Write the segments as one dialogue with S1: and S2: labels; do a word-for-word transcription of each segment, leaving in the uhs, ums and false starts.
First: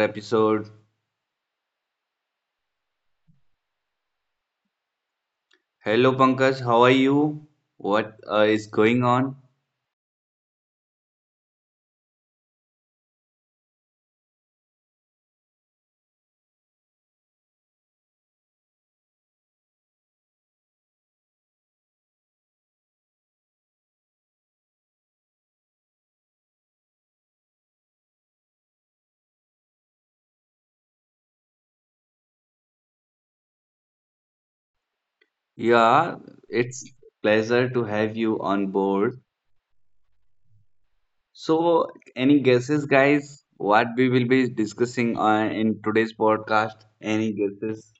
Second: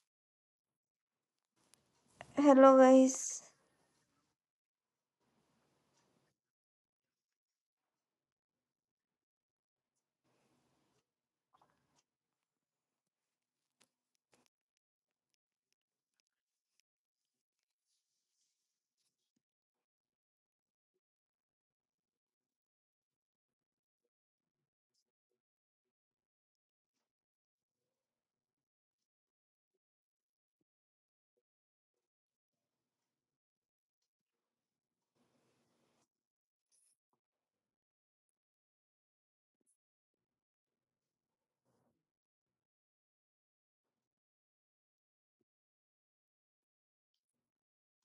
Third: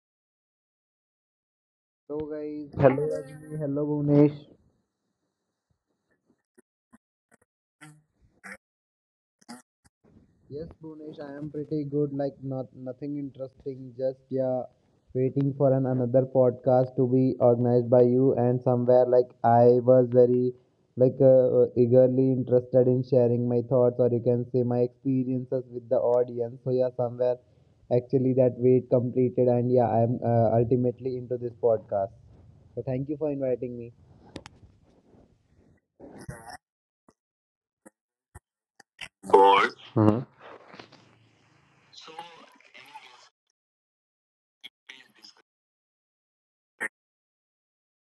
S1: episode.
S2: So guys,
S3: Hello,
S2: hello,
S3: guys.
S2: Rajni. Hello, Bhuvnesh.
S1: Hello Pankaj, how are you? What uh, is going on?
S2: Yes, Bhunesh, I am pretty good. Like not nothing interesting. Just yeah, waiting for an another podcast to be organized by you. And somewhere like I was very like uh, eagerly interested in sharing my thoughts or you can say my experiences with the audience. So yeah, somewhere actually that wait completed and yeah, I am uh, ultimately into this podcast. So thank you for inviting me.
S1: Yeah, it's pleasure to have you on board.
S2: Board. Hmm.
S1: So, any guesses, guys? What we will be discussing uh, in today's podcast? Any guesses?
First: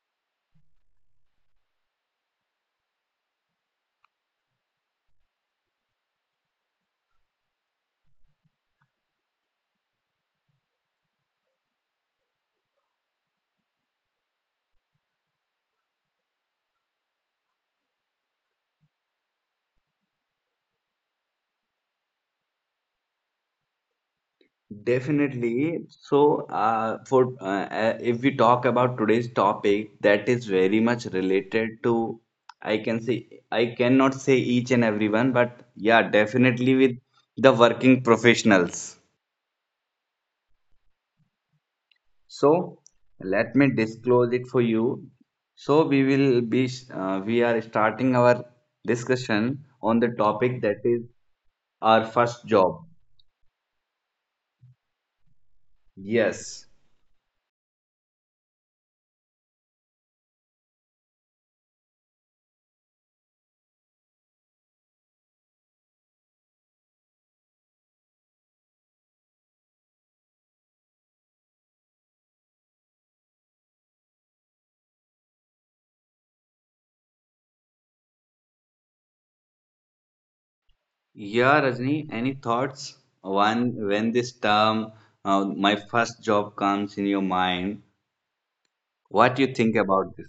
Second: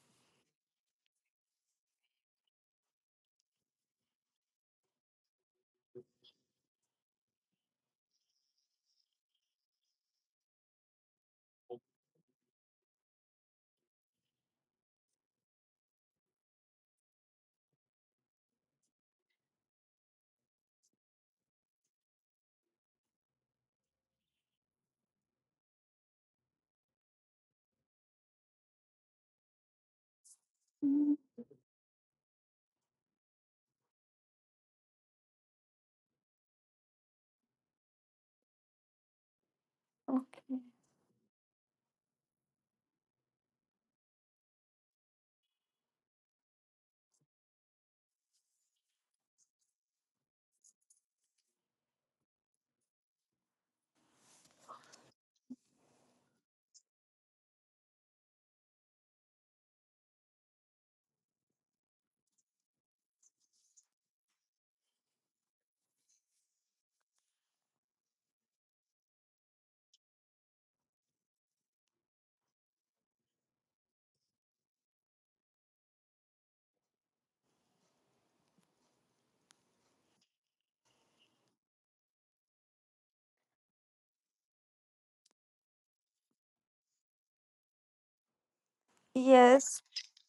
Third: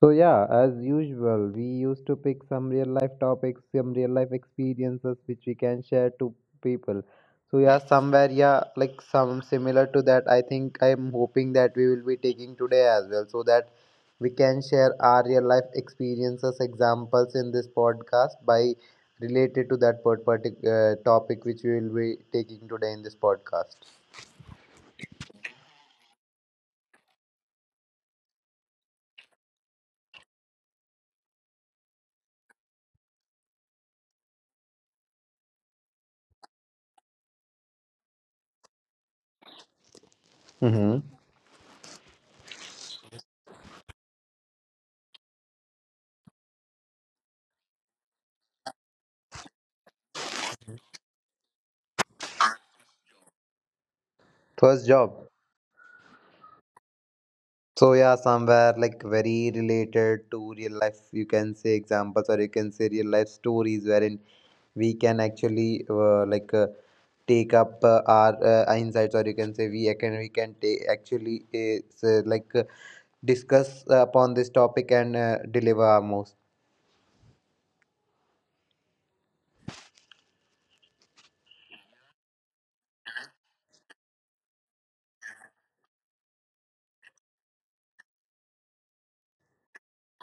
S2: So, yeah, as usual, we used to pick some real life topics, some real life experiences which we can share to people. So, yeah, somewhere, yeah, like some similar to that, I think I'm hoping that we will be taking today as well so that we can share our real life experiences, examples in this podcast by related to that part- partic- uh, topic which we will be taking today in this podcast.
S1: Definitely. So, uh, for uh, uh, If we talk about today's topic, that is very much
S3: Mm,
S1: related to, I can say, I cannot say each and everyone, but yeah, definitely with the working professionals.
S3: Okay.
S2: Mm-hmm.
S1: So, let me disclose it for you. So, we will be, uh, we are starting our discussion on the topic that is our first job.
S2: First job.
S1: Yes.
S2: So yeah, somewhere like very related to real life, you can say examples or you can say real life stories wherein we can actually uh, like uh, take up uh, our uh, insights or you can say we can we can ta- actually uh, say, like uh, discuss uh, upon this topic and uh, deliver our most.
S1: Yeah, Rajni, any thoughts? When when this term, uh, my first job comes in your mind, what do you think
S3: Yes,
S1: about this?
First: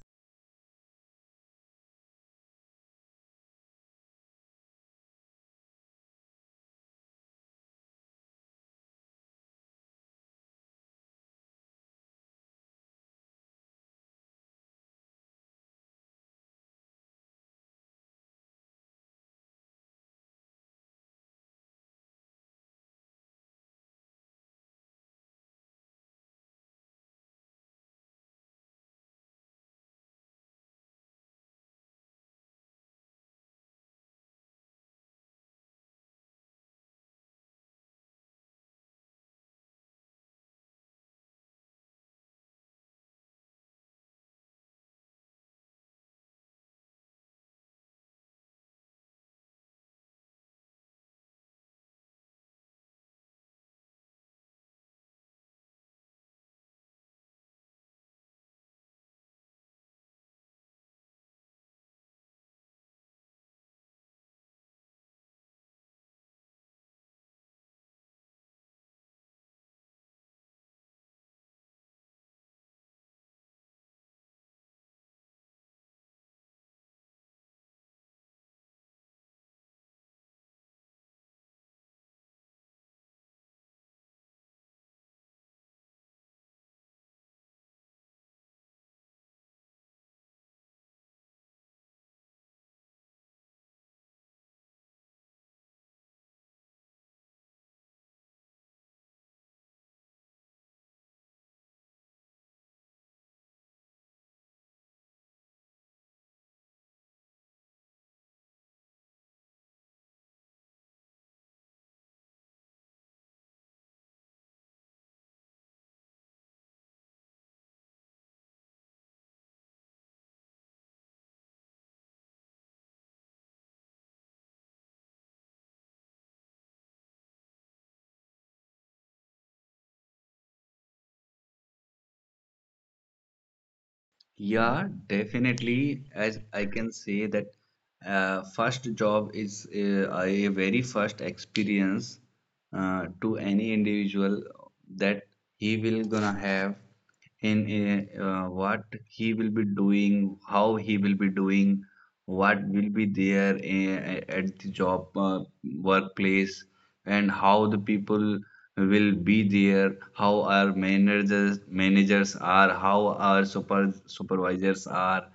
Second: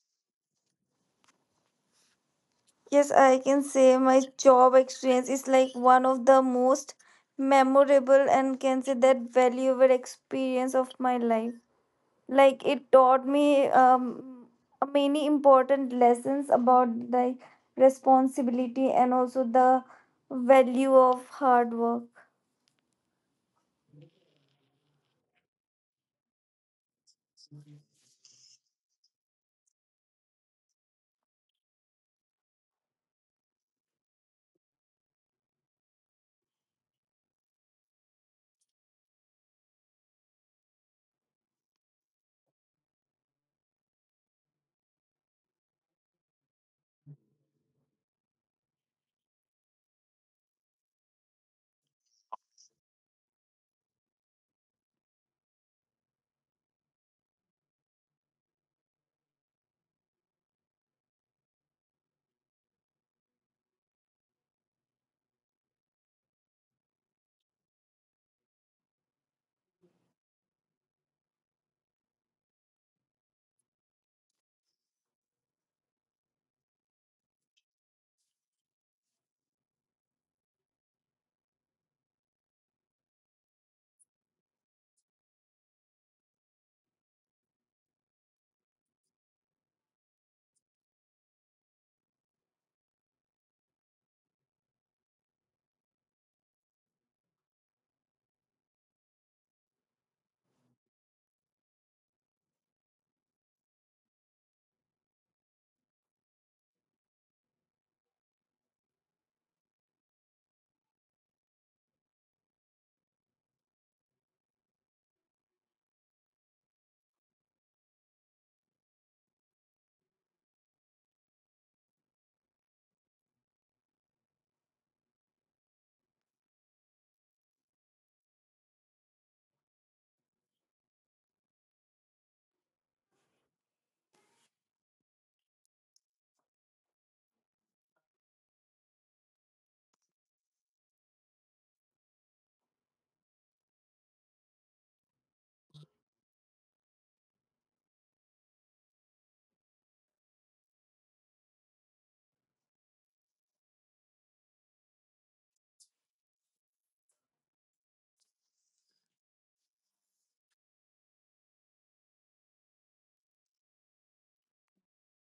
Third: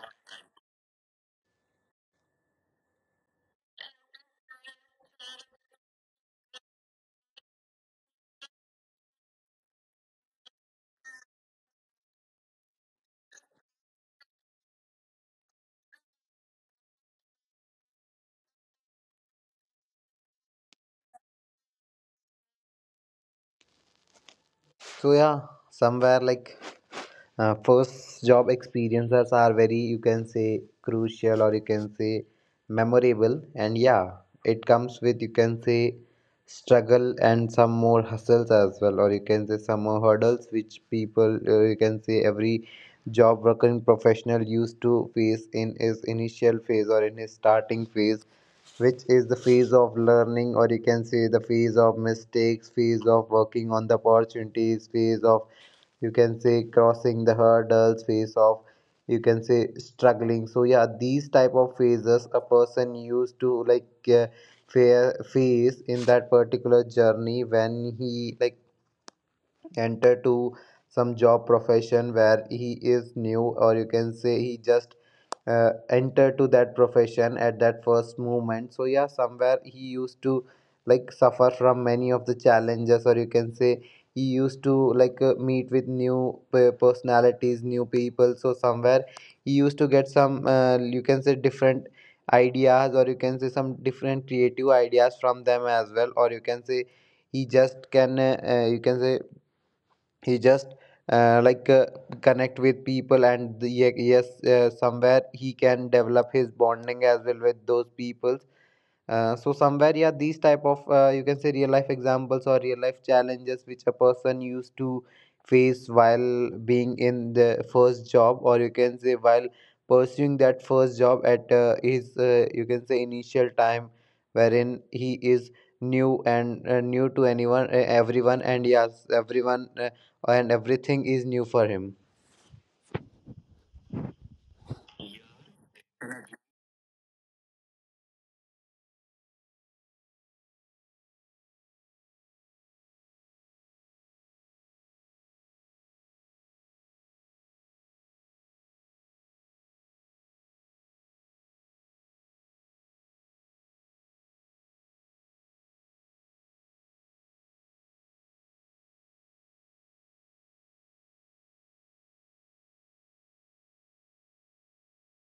S3: yes, I can say my job experience is like one of the most memorable and can say that valuable experience of my life. Like it taught me um many important lessons about the responsibility and also the value of hard work.
S2: So yeah, somewhere like uh, first job experiences are very, you can say, crucial or you can say memorable, and yeah, it comes with, you can say, struggle and some more hustles as well, or you can say some more hurdles, which people, uh, you can say, every job working professional used to face in his initial phase or in his starting phase, which is the phase of learning or you can say the phase of mistakes, phase of working on the opportunities, phase of, you can say, crossing the hurdles, phase of, you can say, struggling. So yeah, these type of phases a person used to like uh, fa- face in that particular journey when he like enter to some job profession where he is new, or you can say he just uh, enter to that profession at that first moment. So yeah, somewhere he used to like suffer from many of the challenges, or you can say he used to like uh, meet with new pe- personalities new people. So somewhere he used to get some, uh, you can say, different ideas, or you can say some different creative ideas from them as well, or you can say he just can uh, uh, you can say he just uh, like uh, connect with people. And the, ye- yes, uh, somewhere he can develop his bonding as well with those people. Uh, so somewhere, yeah, these type of, uh, you can say, real life examples or real life challenges which a person used to face while being in the first job, or you can say while pursuing that first job at uh, his, uh, you can say, initial time, wherein he is new and, uh, new to anyone, uh, everyone, and yes, everyone, uh, and everything is new for him.
S1: Yeah, definitely. As I can say that uh, first job is uh, a very first experience uh, to any individual that he will gonna have in a, uh, what he will be doing, how he will be doing, what will be there uh, at the job uh, workplace and how the people will be there, how our managers managers are, how our super supervisors are,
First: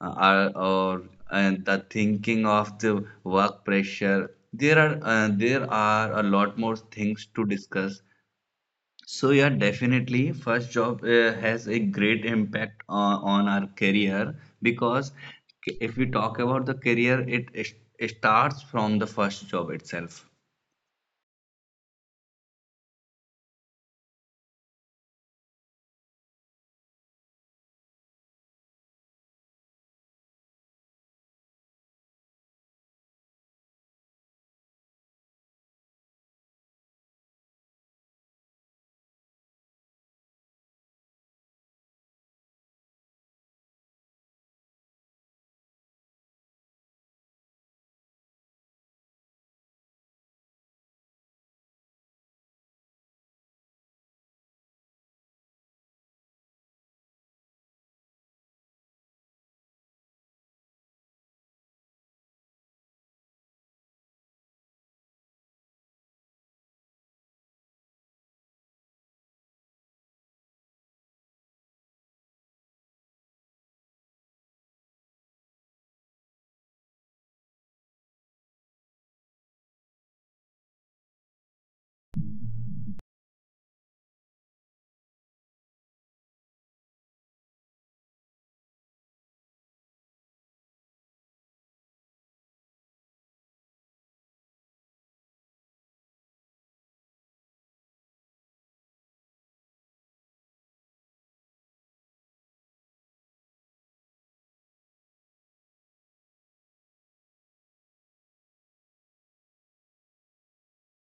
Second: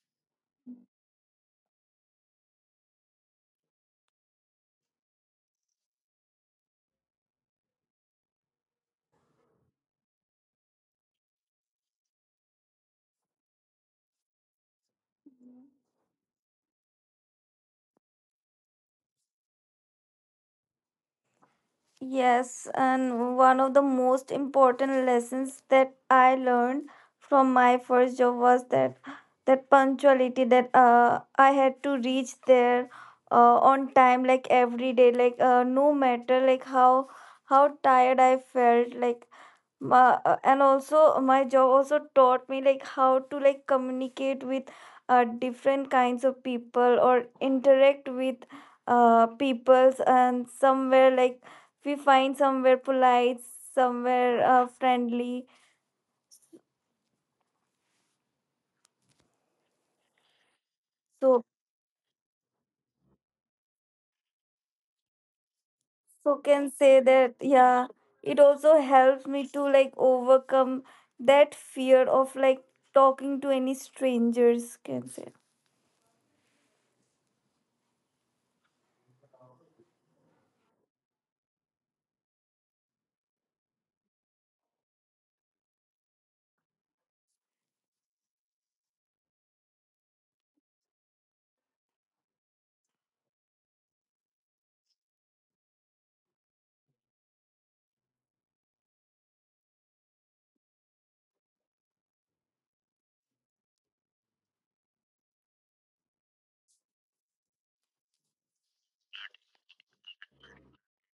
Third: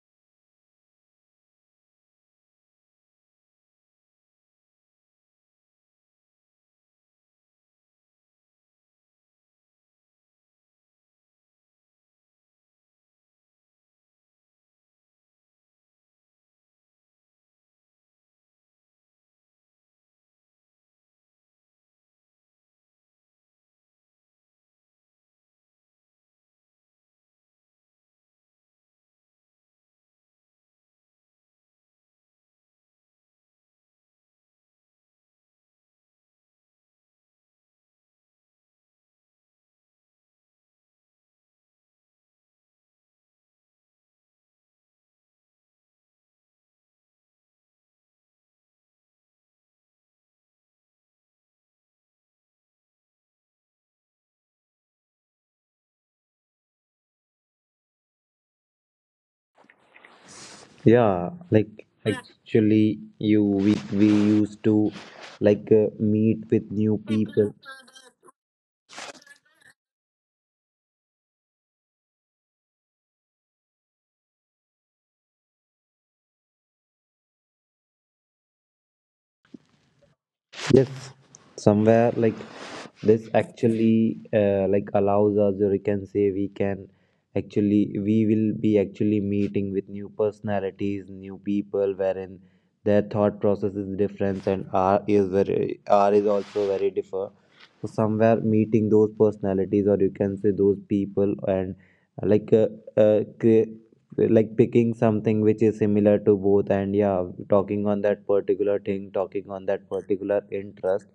S1: uh, are or and the thinking of the work pressure. There are uh, there are a lot more things to discuss. So yeah, definitely, first job uh, has a great impact on, on our career because if we talk about the career, it, it starts from the first job itself.
S3: Yes, and one of the most important lessons that I learned from my first job was that that punctuality, that uh, I had to reach there uh, on time, like every day, like uh, no matter like how how tired I felt, like Ma- uh, and also uh, my job also taught me like how to like communicate with uh, different kinds of people or interact with uh, peoples, and somewhere like we find somewhere polite, somewhere uh, friendly,
S2: Yeah,
S3: so
S2: like actually, you we we used to like uh,
S3: so
S2: meet
S3: can
S2: with new
S3: say that,
S2: people.
S3: yeah, it also helps me to like overcome that fear of like talking to any strangers, can say.
S2: Yes, somewhere like this actually uh, like allows us, or you can say we can actually, we will be actually meeting with new personalities, new people, wherein their thought process is different and R is very, R is also very differ. So somewhere meeting those personalities, or you can say those people, and uh, like uh, uh, cre- like picking something which is similar to both, and yeah, talking on that particular thing, talking on that particular interest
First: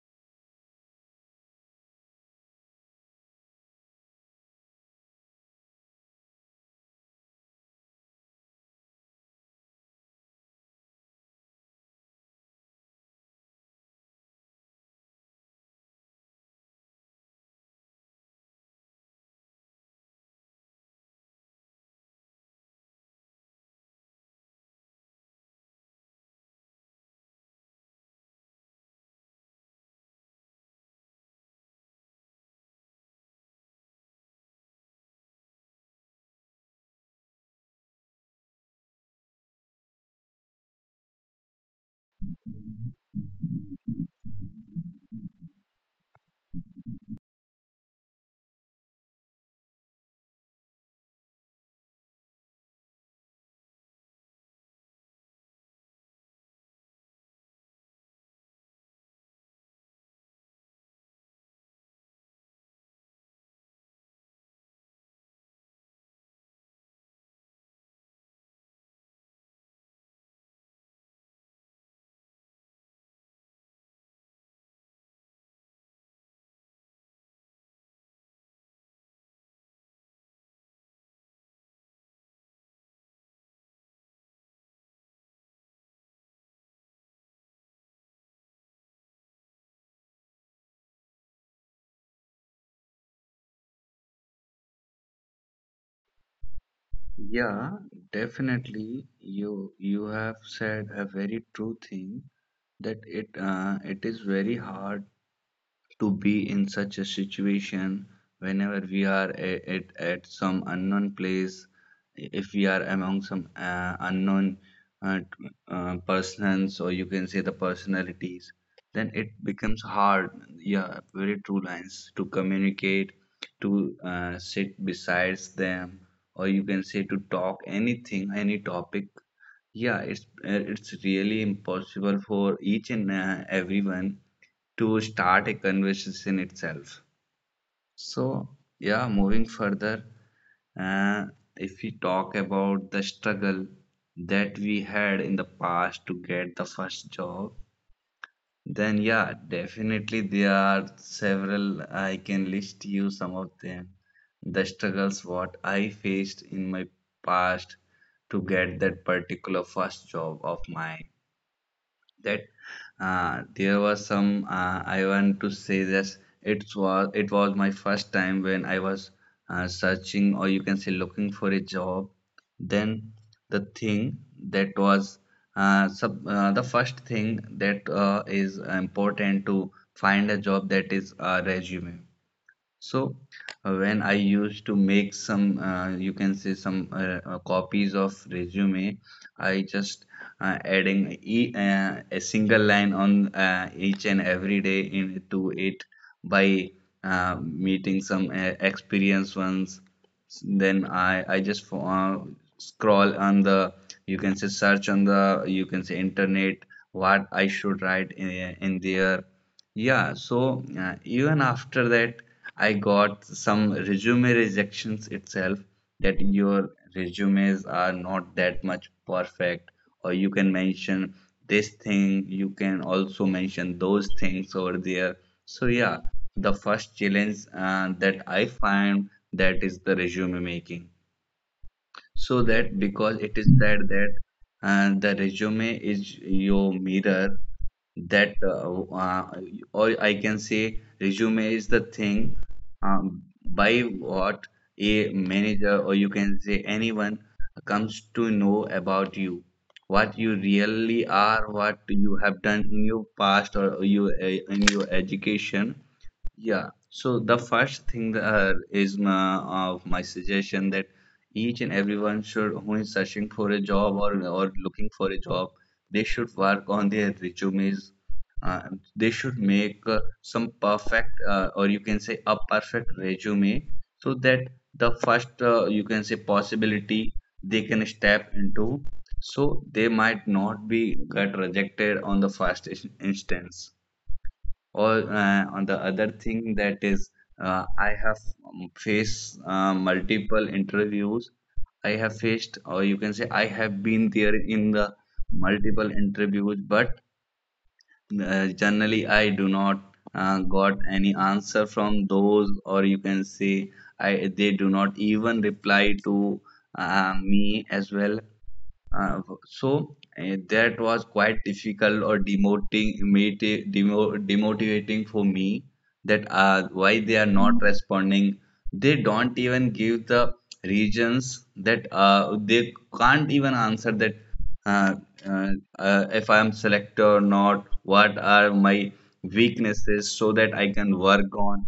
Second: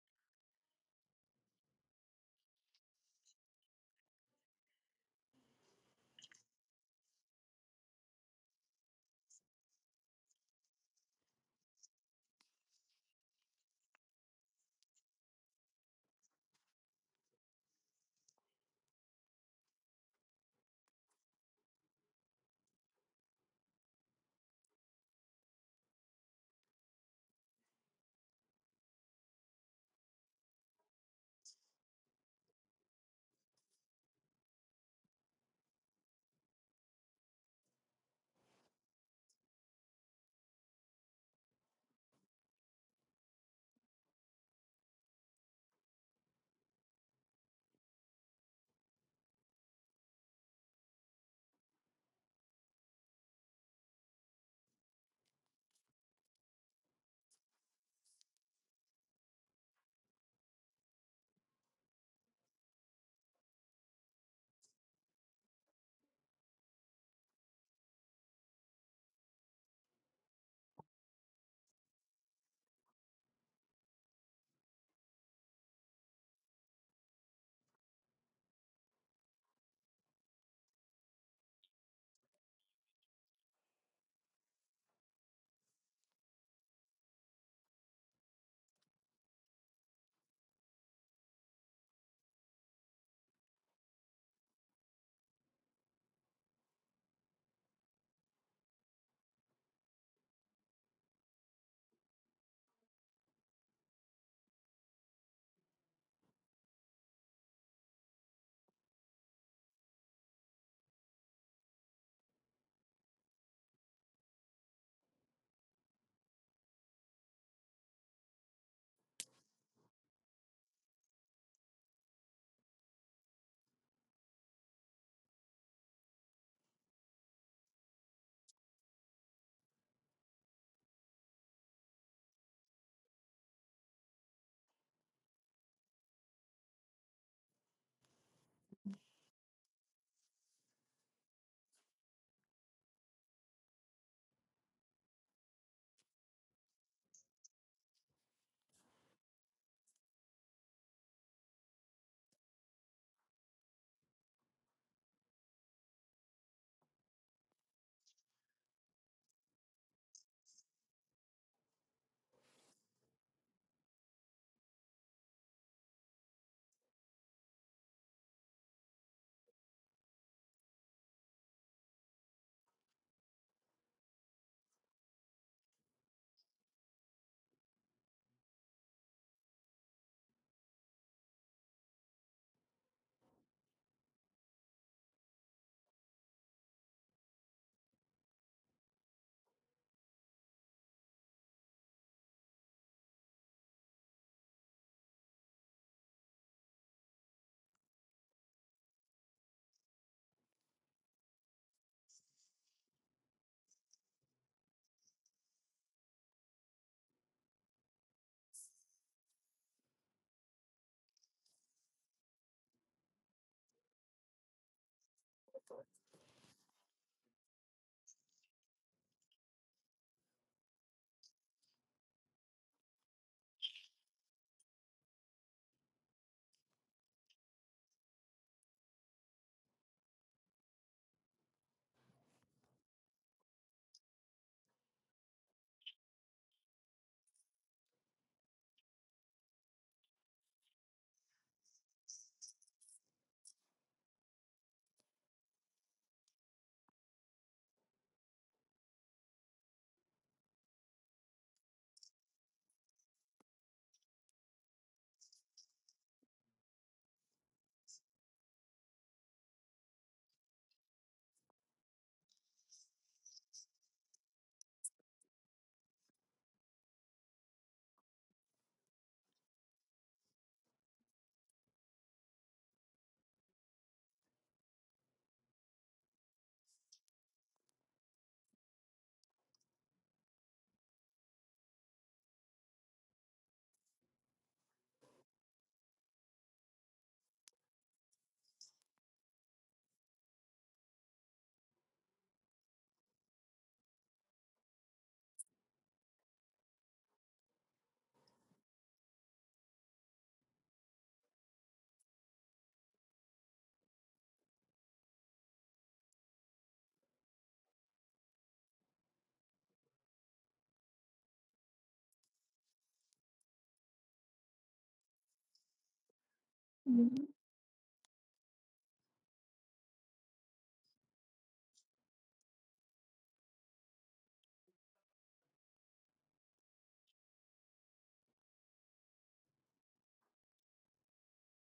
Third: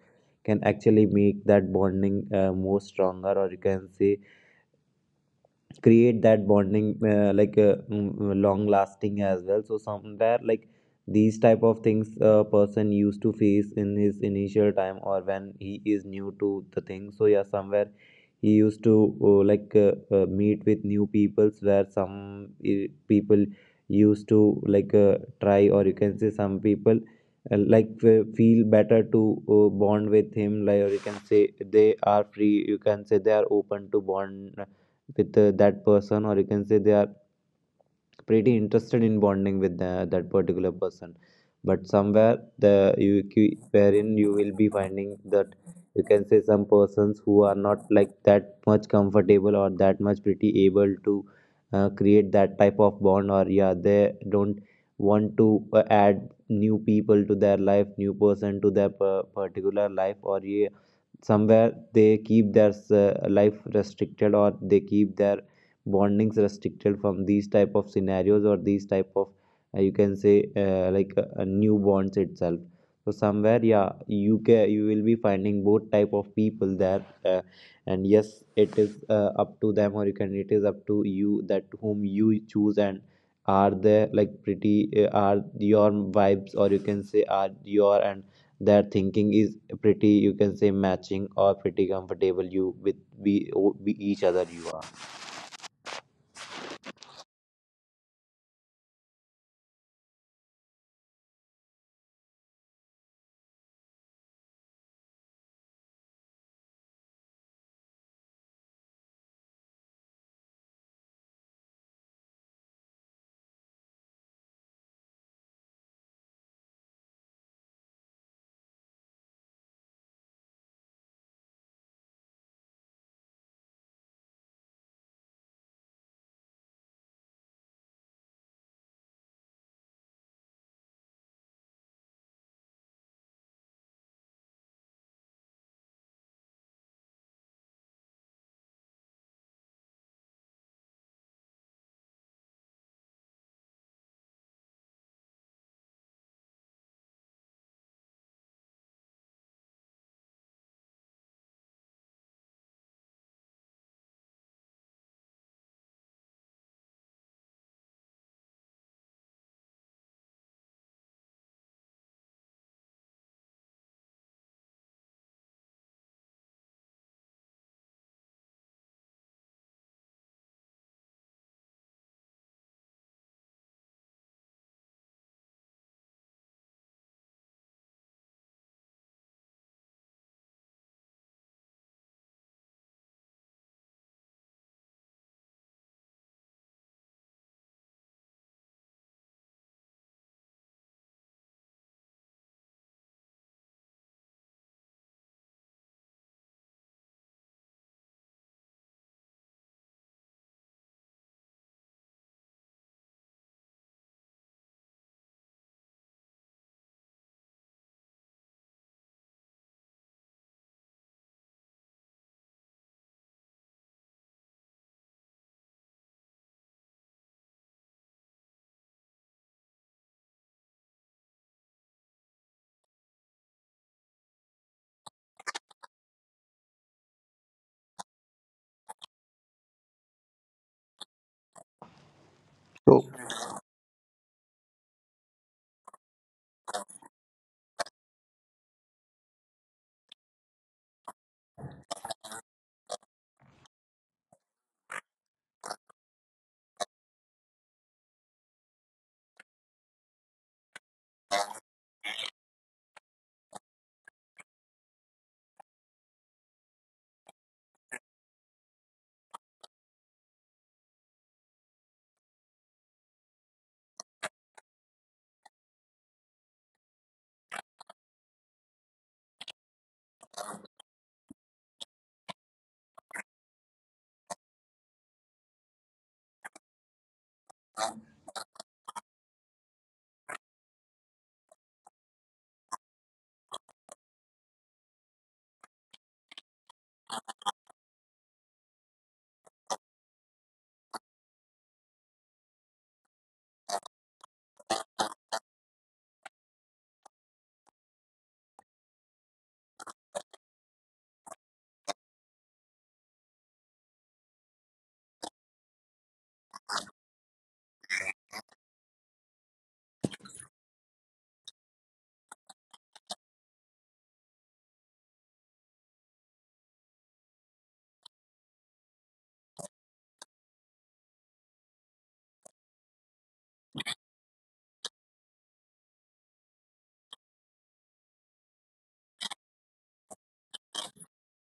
S2: can actually make that bonding uh, more stronger, or you can say create that bonding uh, like uh, long lasting as well. So somewhere like these type of things a person used to face in his initial time or when he is new to the thing. So yeah, somewhere he used to uh, like uh, uh, meet with new peoples, where some, uh, people used to like uh, try, or you can say some people uh, like f- feel better to uh, bond with him like, or you can say they are free, you can say they are open to bond, uh, with uh, that person, or you can say they are pretty interested in bonding with the, that particular person. But somewhere the you you- wherein you will be finding that, you can say, some persons who are not like that much comfortable or that much pretty able to uh, create that type of bond, or yeah, they don't want to uh, add new people to their life, new person to their per- particular life, or yeah, somewhere they keep their uh, life restricted, or they keep their bondings restricted from these type of scenarios or these type of, uh, you can say, uh, like uh, uh, new bonds itself. So somewhere, yeah, you can, you will be finding both type of people there. Uh, and yes, it is uh, up to them, or you can, it is up to you, that whom you choose, and are they like pretty uh, are your vibes, or you can say are your and their thinking is pretty, you can say, matching or pretty comfortable you with we, we each other, you are.
S1: Yeah, definitely. You you have said a very true thing that it uh, it is very hard to be in such a situation whenever we are a- at, at some unknown place if we are among some uh, unknown uh, t- uh, persons, or you can say the personalities, then it becomes hard. Yeah, very true lines. To communicate, to uh, sit besides them, or you can say to talk anything, any topic, yeah, it's uh, it's really impossible for each and uh, everyone to start a conversation itself. So, yeah, moving further, uh, if we talk about the struggle that we had in the past to get the first job, then yeah, definitely there are several. I can list you some of them. The struggles what I faced in my past to get that particular first job of mine, that uh, there was some uh, I want to say this. It was it was my first time when I was uh, searching, or you can say looking for a job, then the thing that was uh, sub, uh, the first thing that uh, is important to find a job, that is a resume. So uh, when I used to make some, uh, you can say some uh, uh, copies of resume, I just uh, adding e uh, a single line on uh, each and every day into it by uh, meeting some uh, experienced ones. Then I I just fo- uh, scroll on the, you can say search on the, you can say internet, what I should write in, in there. Yeah, so uh, even after that, I got some resume rejections itself, that your resumes are not that much perfect, or you can mention this thing, you can also mention those things over there. So, yeah, the first challenge uh, that I find, that is the resume making, so that, because it is said that uh, the resume is your mirror, that uh, uh, or I can say resume is the thing um, by what a manager, or you can say anyone, comes to know about you, what you really are, what you have done in your past, or you uh, in your education. Yeah, so the first thing uh, is my, of my suggestion, that each and everyone should, who is searching for a job, or or looking for a job, they should work on their resumes. Uh, they should make uh, some perfect uh, or you can say a perfect resume, so that the first uh, you can say possibility they can step into. So they might not be got rejected on the first in- instance. Or uh, on the other thing that is, uh, I have um, faced uh, multiple interviews. I have faced, or you can say, I have been there in the multiple interviews, but uh, generally I do not uh, got any answer from those, or you can say, I they do not even reply to uh, me as well. Uh, so uh, that was quite difficult or demoting, moti- demo, demotivating for me, that uh, why they are not responding. They don't even give the reasons, that uh, they can't even answer that uh, uh, uh, if I am selected or not, what are my weaknesses so that I can work on,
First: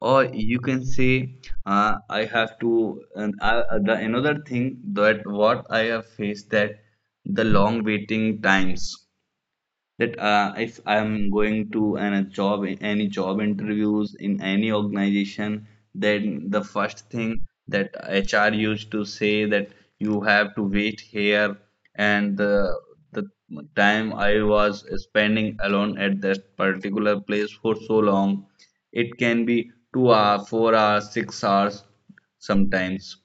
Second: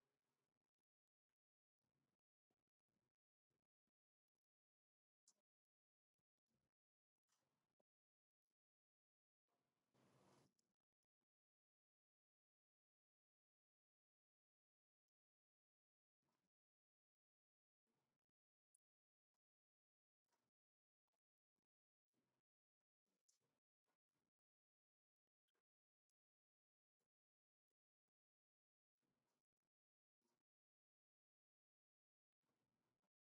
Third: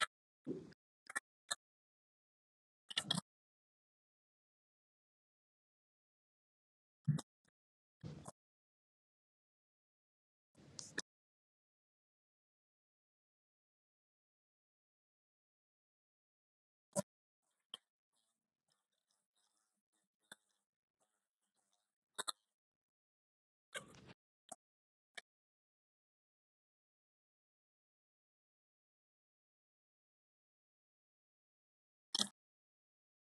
S1: or you can say, uh, I have to. And I, the another thing that what I have faced, that the long waiting times, that uh, if I'm going to an, a job, any job interviews in any organization, then the first thing that H R used to say, that you have to wait here, and the the time I was spending alone at that particular place for so long, it can be two hours, four hours, six hours sometimes.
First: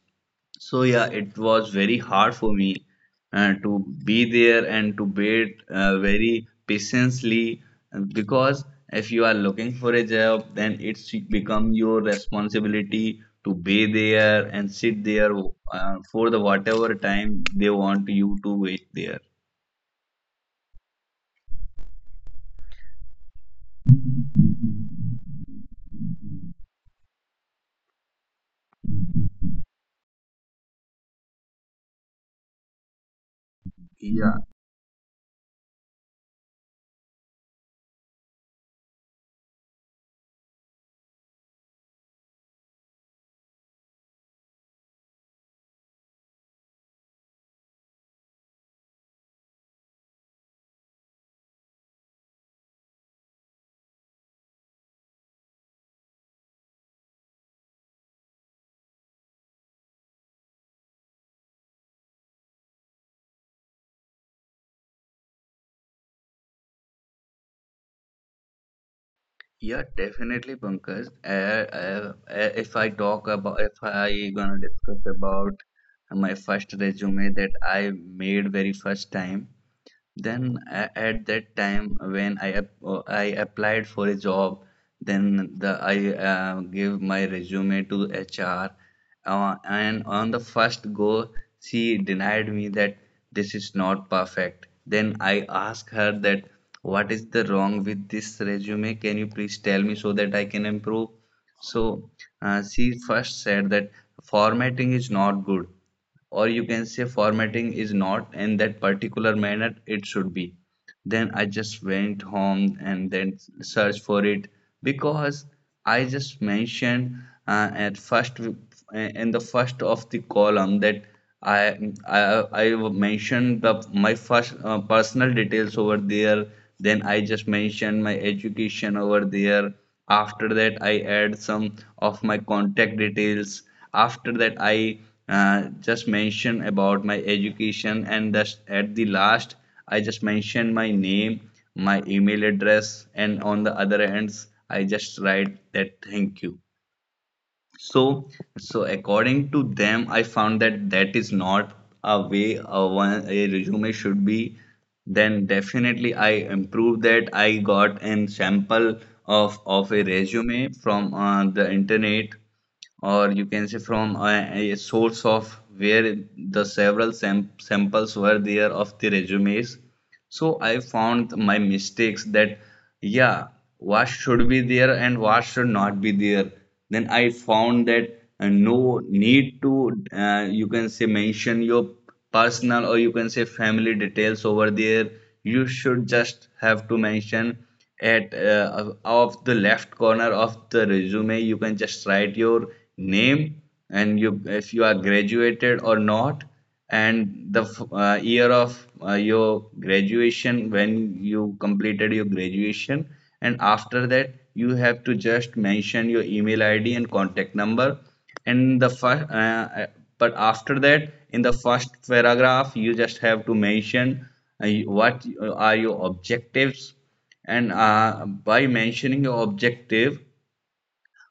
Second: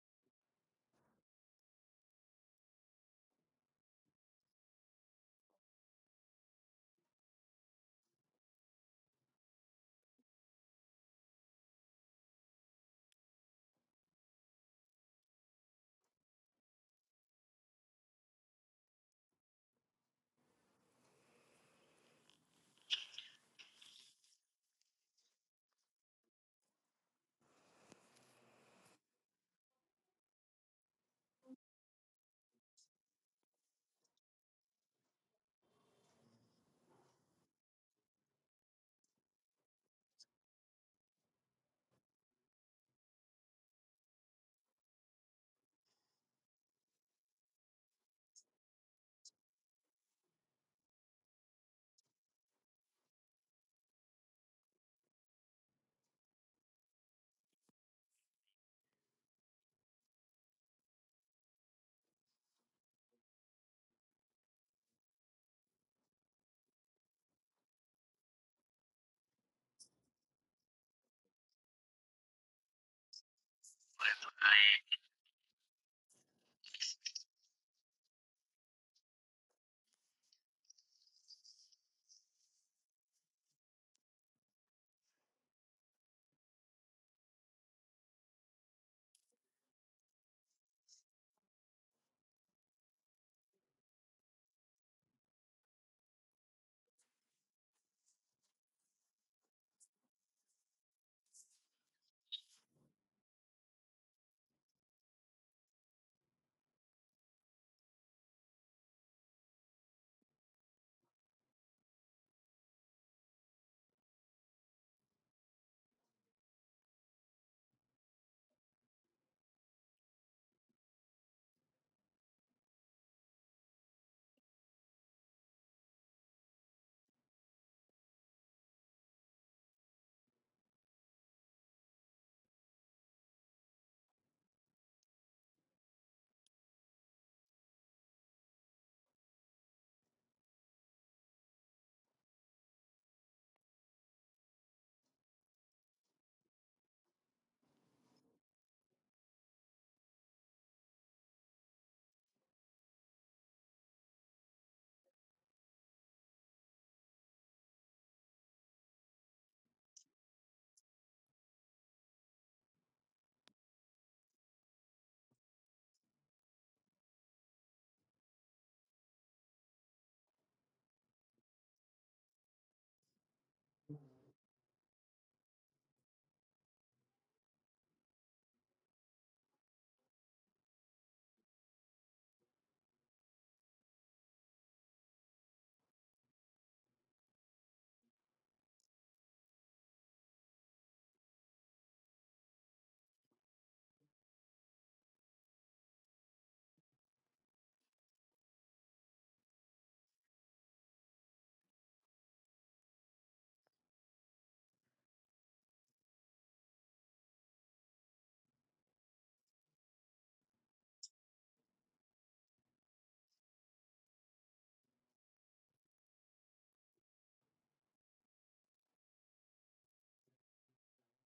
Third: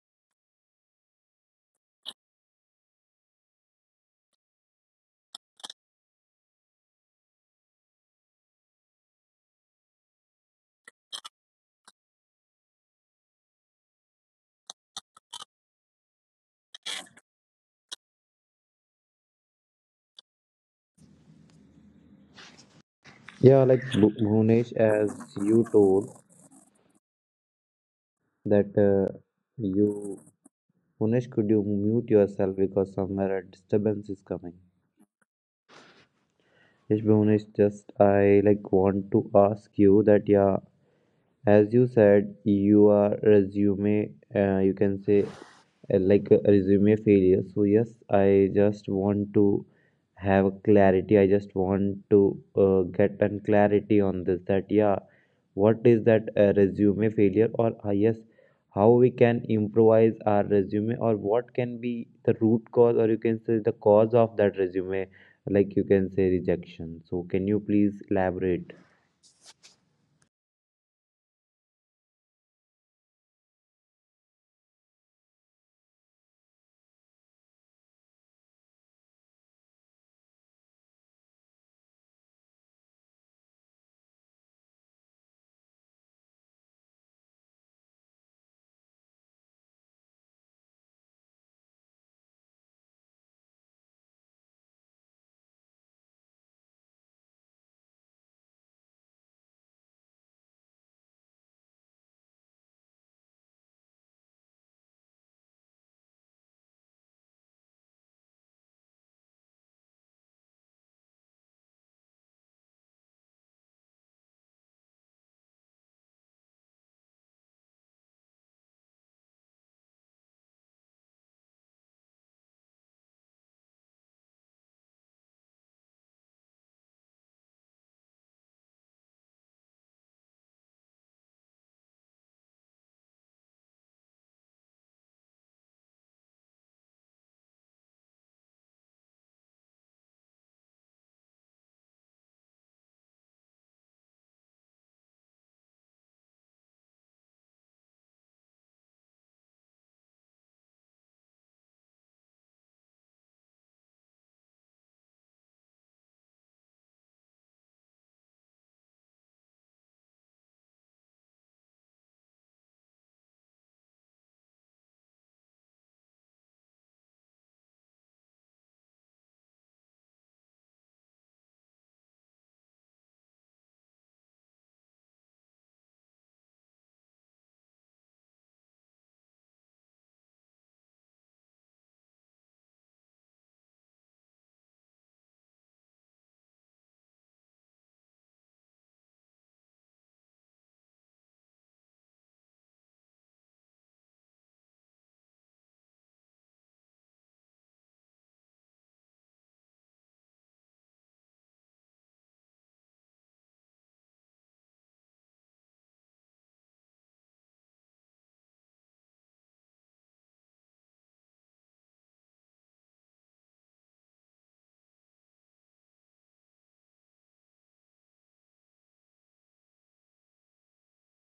S1: So yeah, it was very hard for me uh, to be there and to wait uh, very patiently, uh, because if you are looking for a job, then it's become your responsibility to be there and sit there uh, for the whatever time they want you to wait there.
S2: Yeah, like Bu- Bhunesh, as you told that uh, you, Bhunesh, could you mute yourself, because somewhere a disturbance is
S1: Yeah,
S2: coming. Yes, Bhunesh, just I like want to ask you that, yeah, as you said your resume, uh, you can say, uh, like a resume failure. So yes, I just want to have clarity, I just want to uh, get an clarity on this, that yeah, what is that uh, resume failure, or uh, yes, how we can improvise our resume, or what can be the root cause, or you can say the cause of that resume, like you can say rejection. So can you please elaborate?
S1: yeah, definitely, Pankaj. Uh, uh, uh, if I talk about, if I gonna discuss about my first resume that I made very first time, then a- at that time when I ap- uh, I applied for a job, then the I uh, gave my resume to H R, uh, and on the first go she denied me that this is not perfect. Then I asked her that what is the wrong with this resume? Can you please tell me so that I can improve? So uh, she first said that formatting is not good, or you can say formatting is not in that particular manner it should be. Then I just went home and then searched for it, because I just mentioned uh, at first uh, in the first of the column that i i, I mentioned the, my first uh, personal details over there, then I just mentioned my education over there, after that I add some of my contact details, after that I uh, just mentioned about my education, and thus at the last I just mentioned my name, my email address, and on the other ends I just write that thank you. So, so according to them, I found that that is not a way a, one, a resume should be. Then definitely I improved that. I got an sample of of a resume from uh, the internet, or you can say from a, a source of where the several sam- samples were there of the resumes. So I found my mistakes, that yeah, what should be there and what should not be there. Then I found that uh, no need to, uh, you can say, mention your personal, or you can say family, details over there. You should just have to mention at uh, of of the left corner of the resume. You can just write your name, and you, if you are graduated or not, and the uh, year of uh, your graduation, when you completed your graduation, and after that you have to just mention your email id and contact number. And the first uh, uh, But after that, in the first paragraph, you just have to mention uh, what uh, are your objectives, and uh, by mentioning your objective,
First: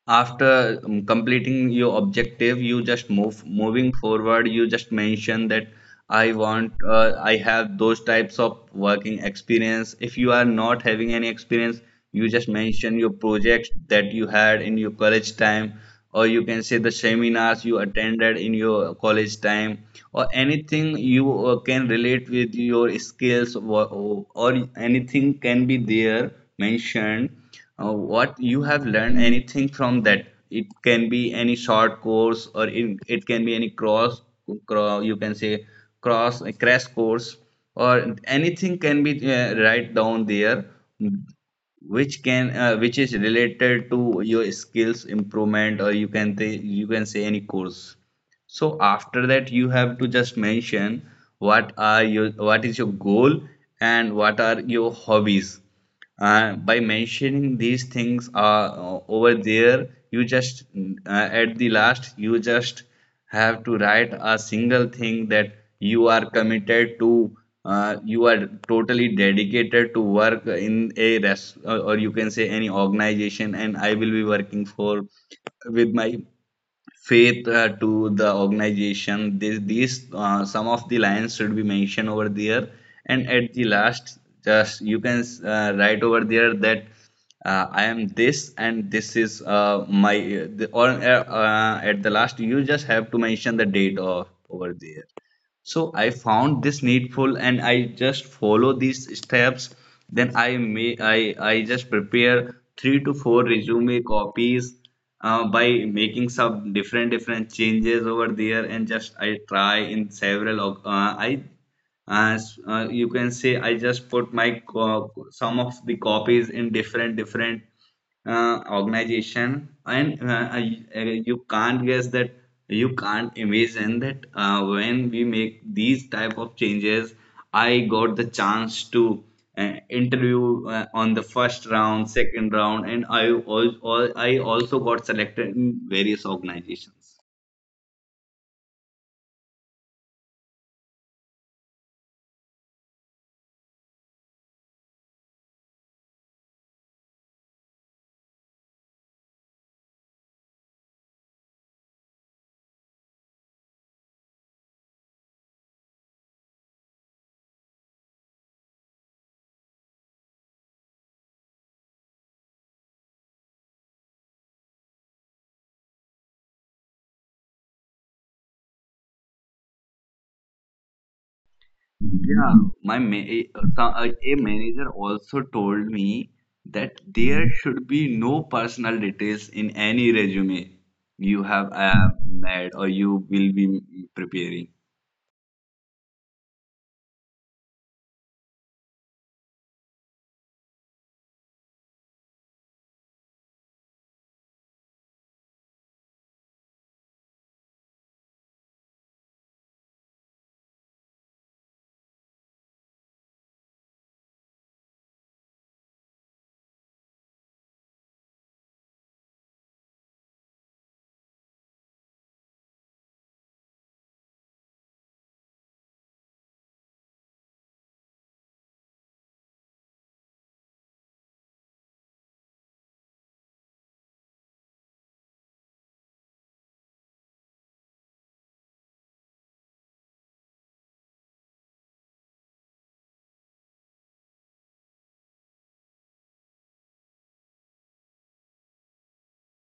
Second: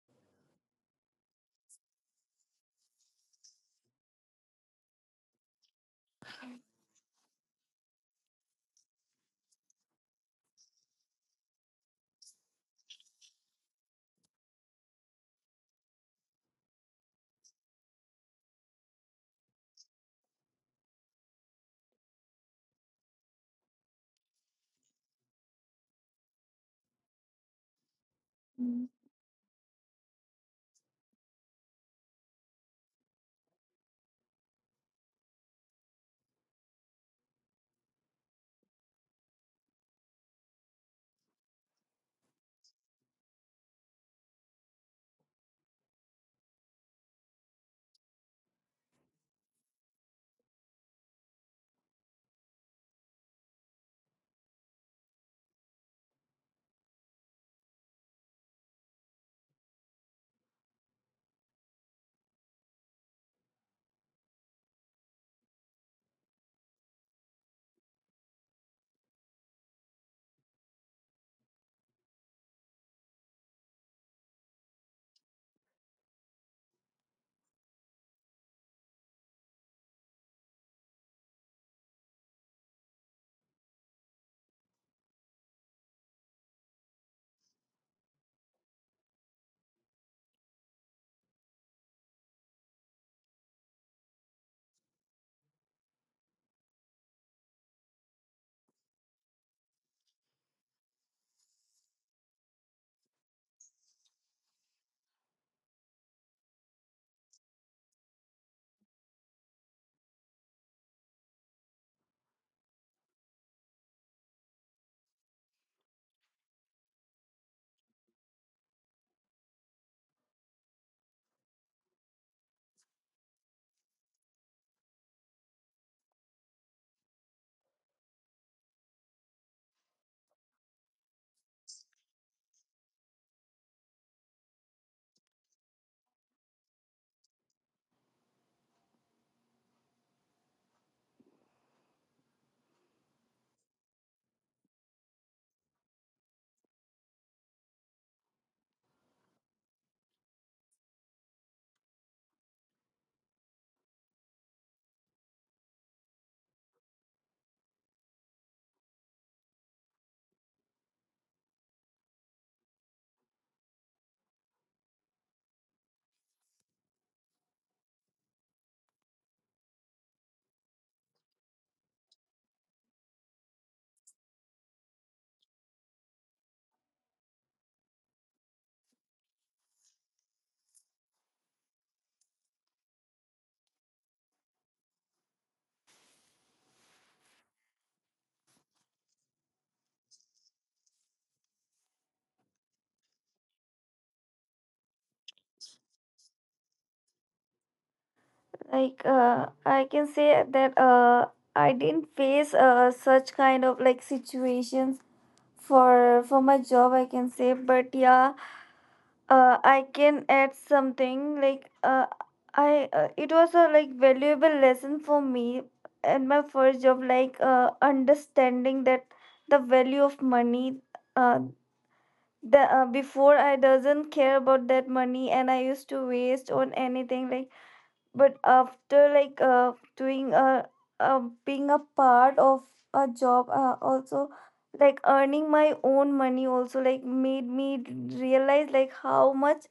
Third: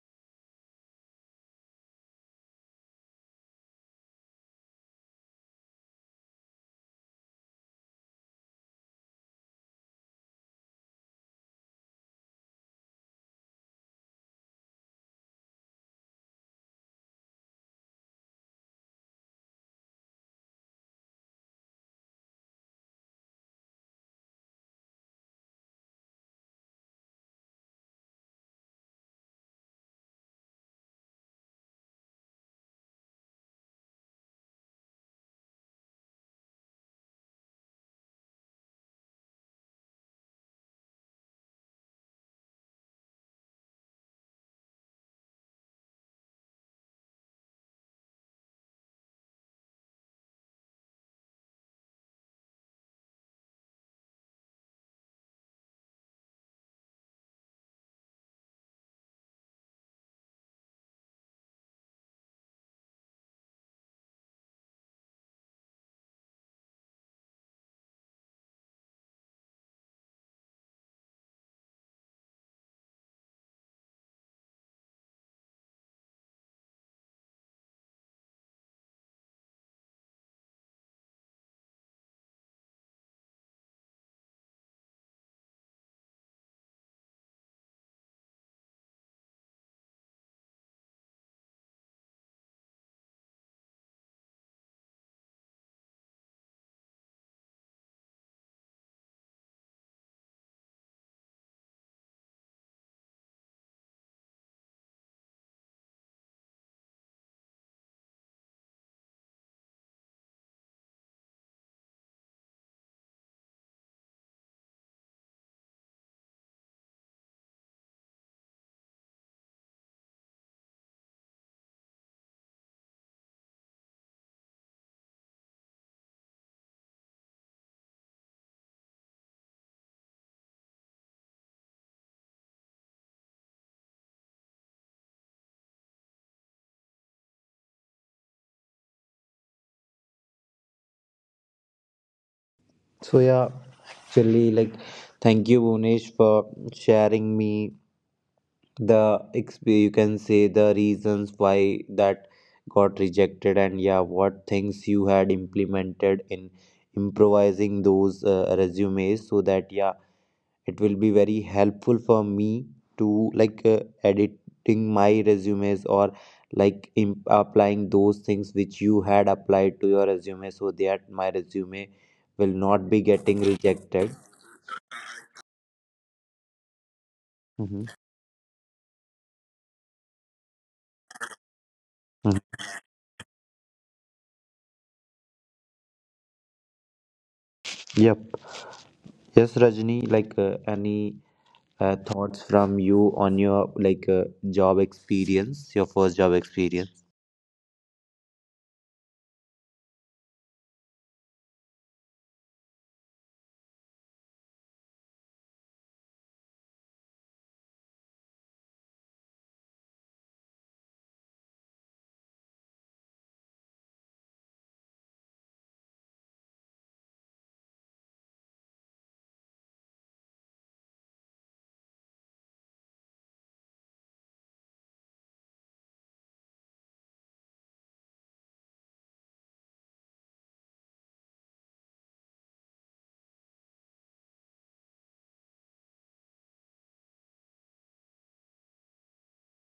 S1: after um, completing your objective, you just move moving forward, you just mention that i want uh, I have those types of working experience. If you are not having any experience, you just mention your projects that you had in your college time, or you can say the seminars you attended in your college time, or anything you uh, can relate with your skills, or, or anything can be there mentioned, uh, what you have
S3: Mhm.
S1: learned, anything from that. It can be any short course, or it, it can be any cross cross. You can say cross a crash course, or anything can be uh, right down there, which can uh, which is related to your skills improvement, or you can say you can say any course. So after that you have to just mention what are your what is your goal, and what are your hobbies. Uh, by mentioning these things uh, over there, you just, uh, at the last, you just have to write a single thing, that you are committed to, uh, you are totally dedicated to work in a res- or or you can say any organization, and I will be working for with my faith uh, to the organization. This, these uh, some of the lines should be mentioned over there, and at the last, just you can uh, write over there that uh, I am this and this is uh, my uh, the, or uh, uh, at the last you just have to mention the date of over there. So I found this needful and I just follow these steps. Then I may I, I just prepare three to four resume copies uh, by making some different different changes over there and just I try in several of- uh, I as uh, you can say I just put my co- some of the copies in different different uh, organization and uh, I- uh, you can't guess that you can't imagine that uh, when we make these type of changes I got the chance to uh, interview uh, on the first round second round and i also, i also got selected in various organizations.
S2: So yeah, actually, like, thank you, Bhunesh, for sharing me the exp- you can say the reasons why that got rejected, and yeah, what things you had implemented in improvising those uh, resumes, so that yeah, it will be very helpful for me to like uh, editing my resumes, or like imp- applying those things which you had applied to your resume, so that my resume
S1: Yeah,
S2: will not
S1: my
S2: be
S1: ma- a,
S2: getting
S1: some- a
S2: rejected.
S1: a manager also told me that there should
S2: Hmm.
S1: be no personal details in any resume you have uh, made or you will be preparing.
S2: Yep. Yes, Rajni, like uh, any uh, thoughts from you on your like, uh, job experience, your first job experience.
S3: Like uh, I can say that uh, I didn't face uh, such kind of like situations for for my job, I can say, but yeah, uh, I can add something like uh, I uh, it was a like valuable lesson for me, and my first job, like uh, understanding that the value of money. uh, the, uh, Before, I doesn't care about that money and I used to waste on anything, like, but after like uh, doing a uh, being a part of a job, uh, also like earning my own money also like made me realize like how much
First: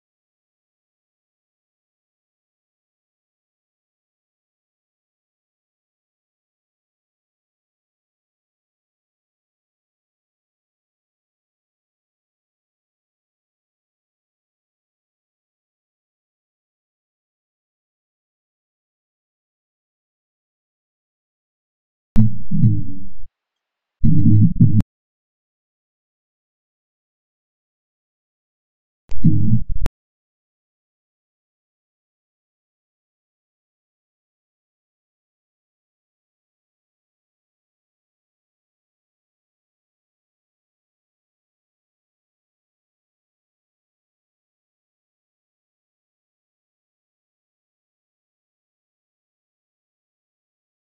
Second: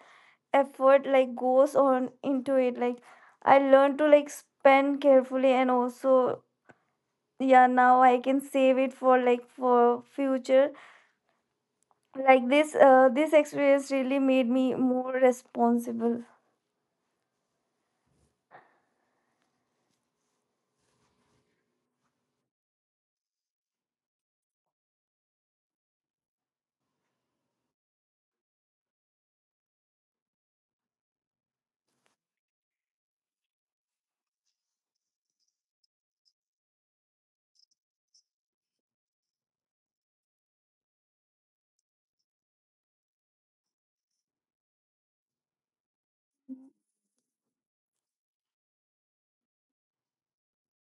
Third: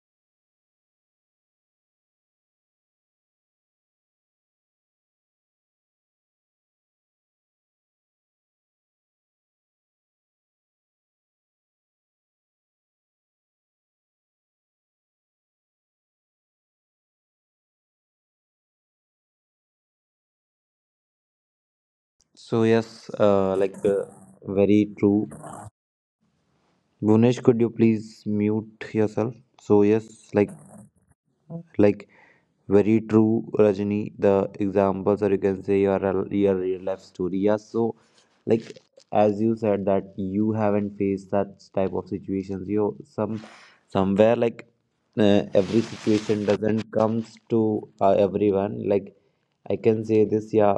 S3: effort like goes on into it. Like I learned to like spend carefully and also, yeah, now I can save it for like for future. Like this uh, this experience really made me more responsible.
S2: So yes, uh, like uh, very true. Bhunesh, could you please mute yourself? So yes, like like very true, Rajni. The examples, or you can say your rel- your real life story. Yeah. So, like as you said that you haven't faced that type of situations. You some, somewhere like uh, every situation doesn't comes to uh, everyone. Like I can say this. Yeah.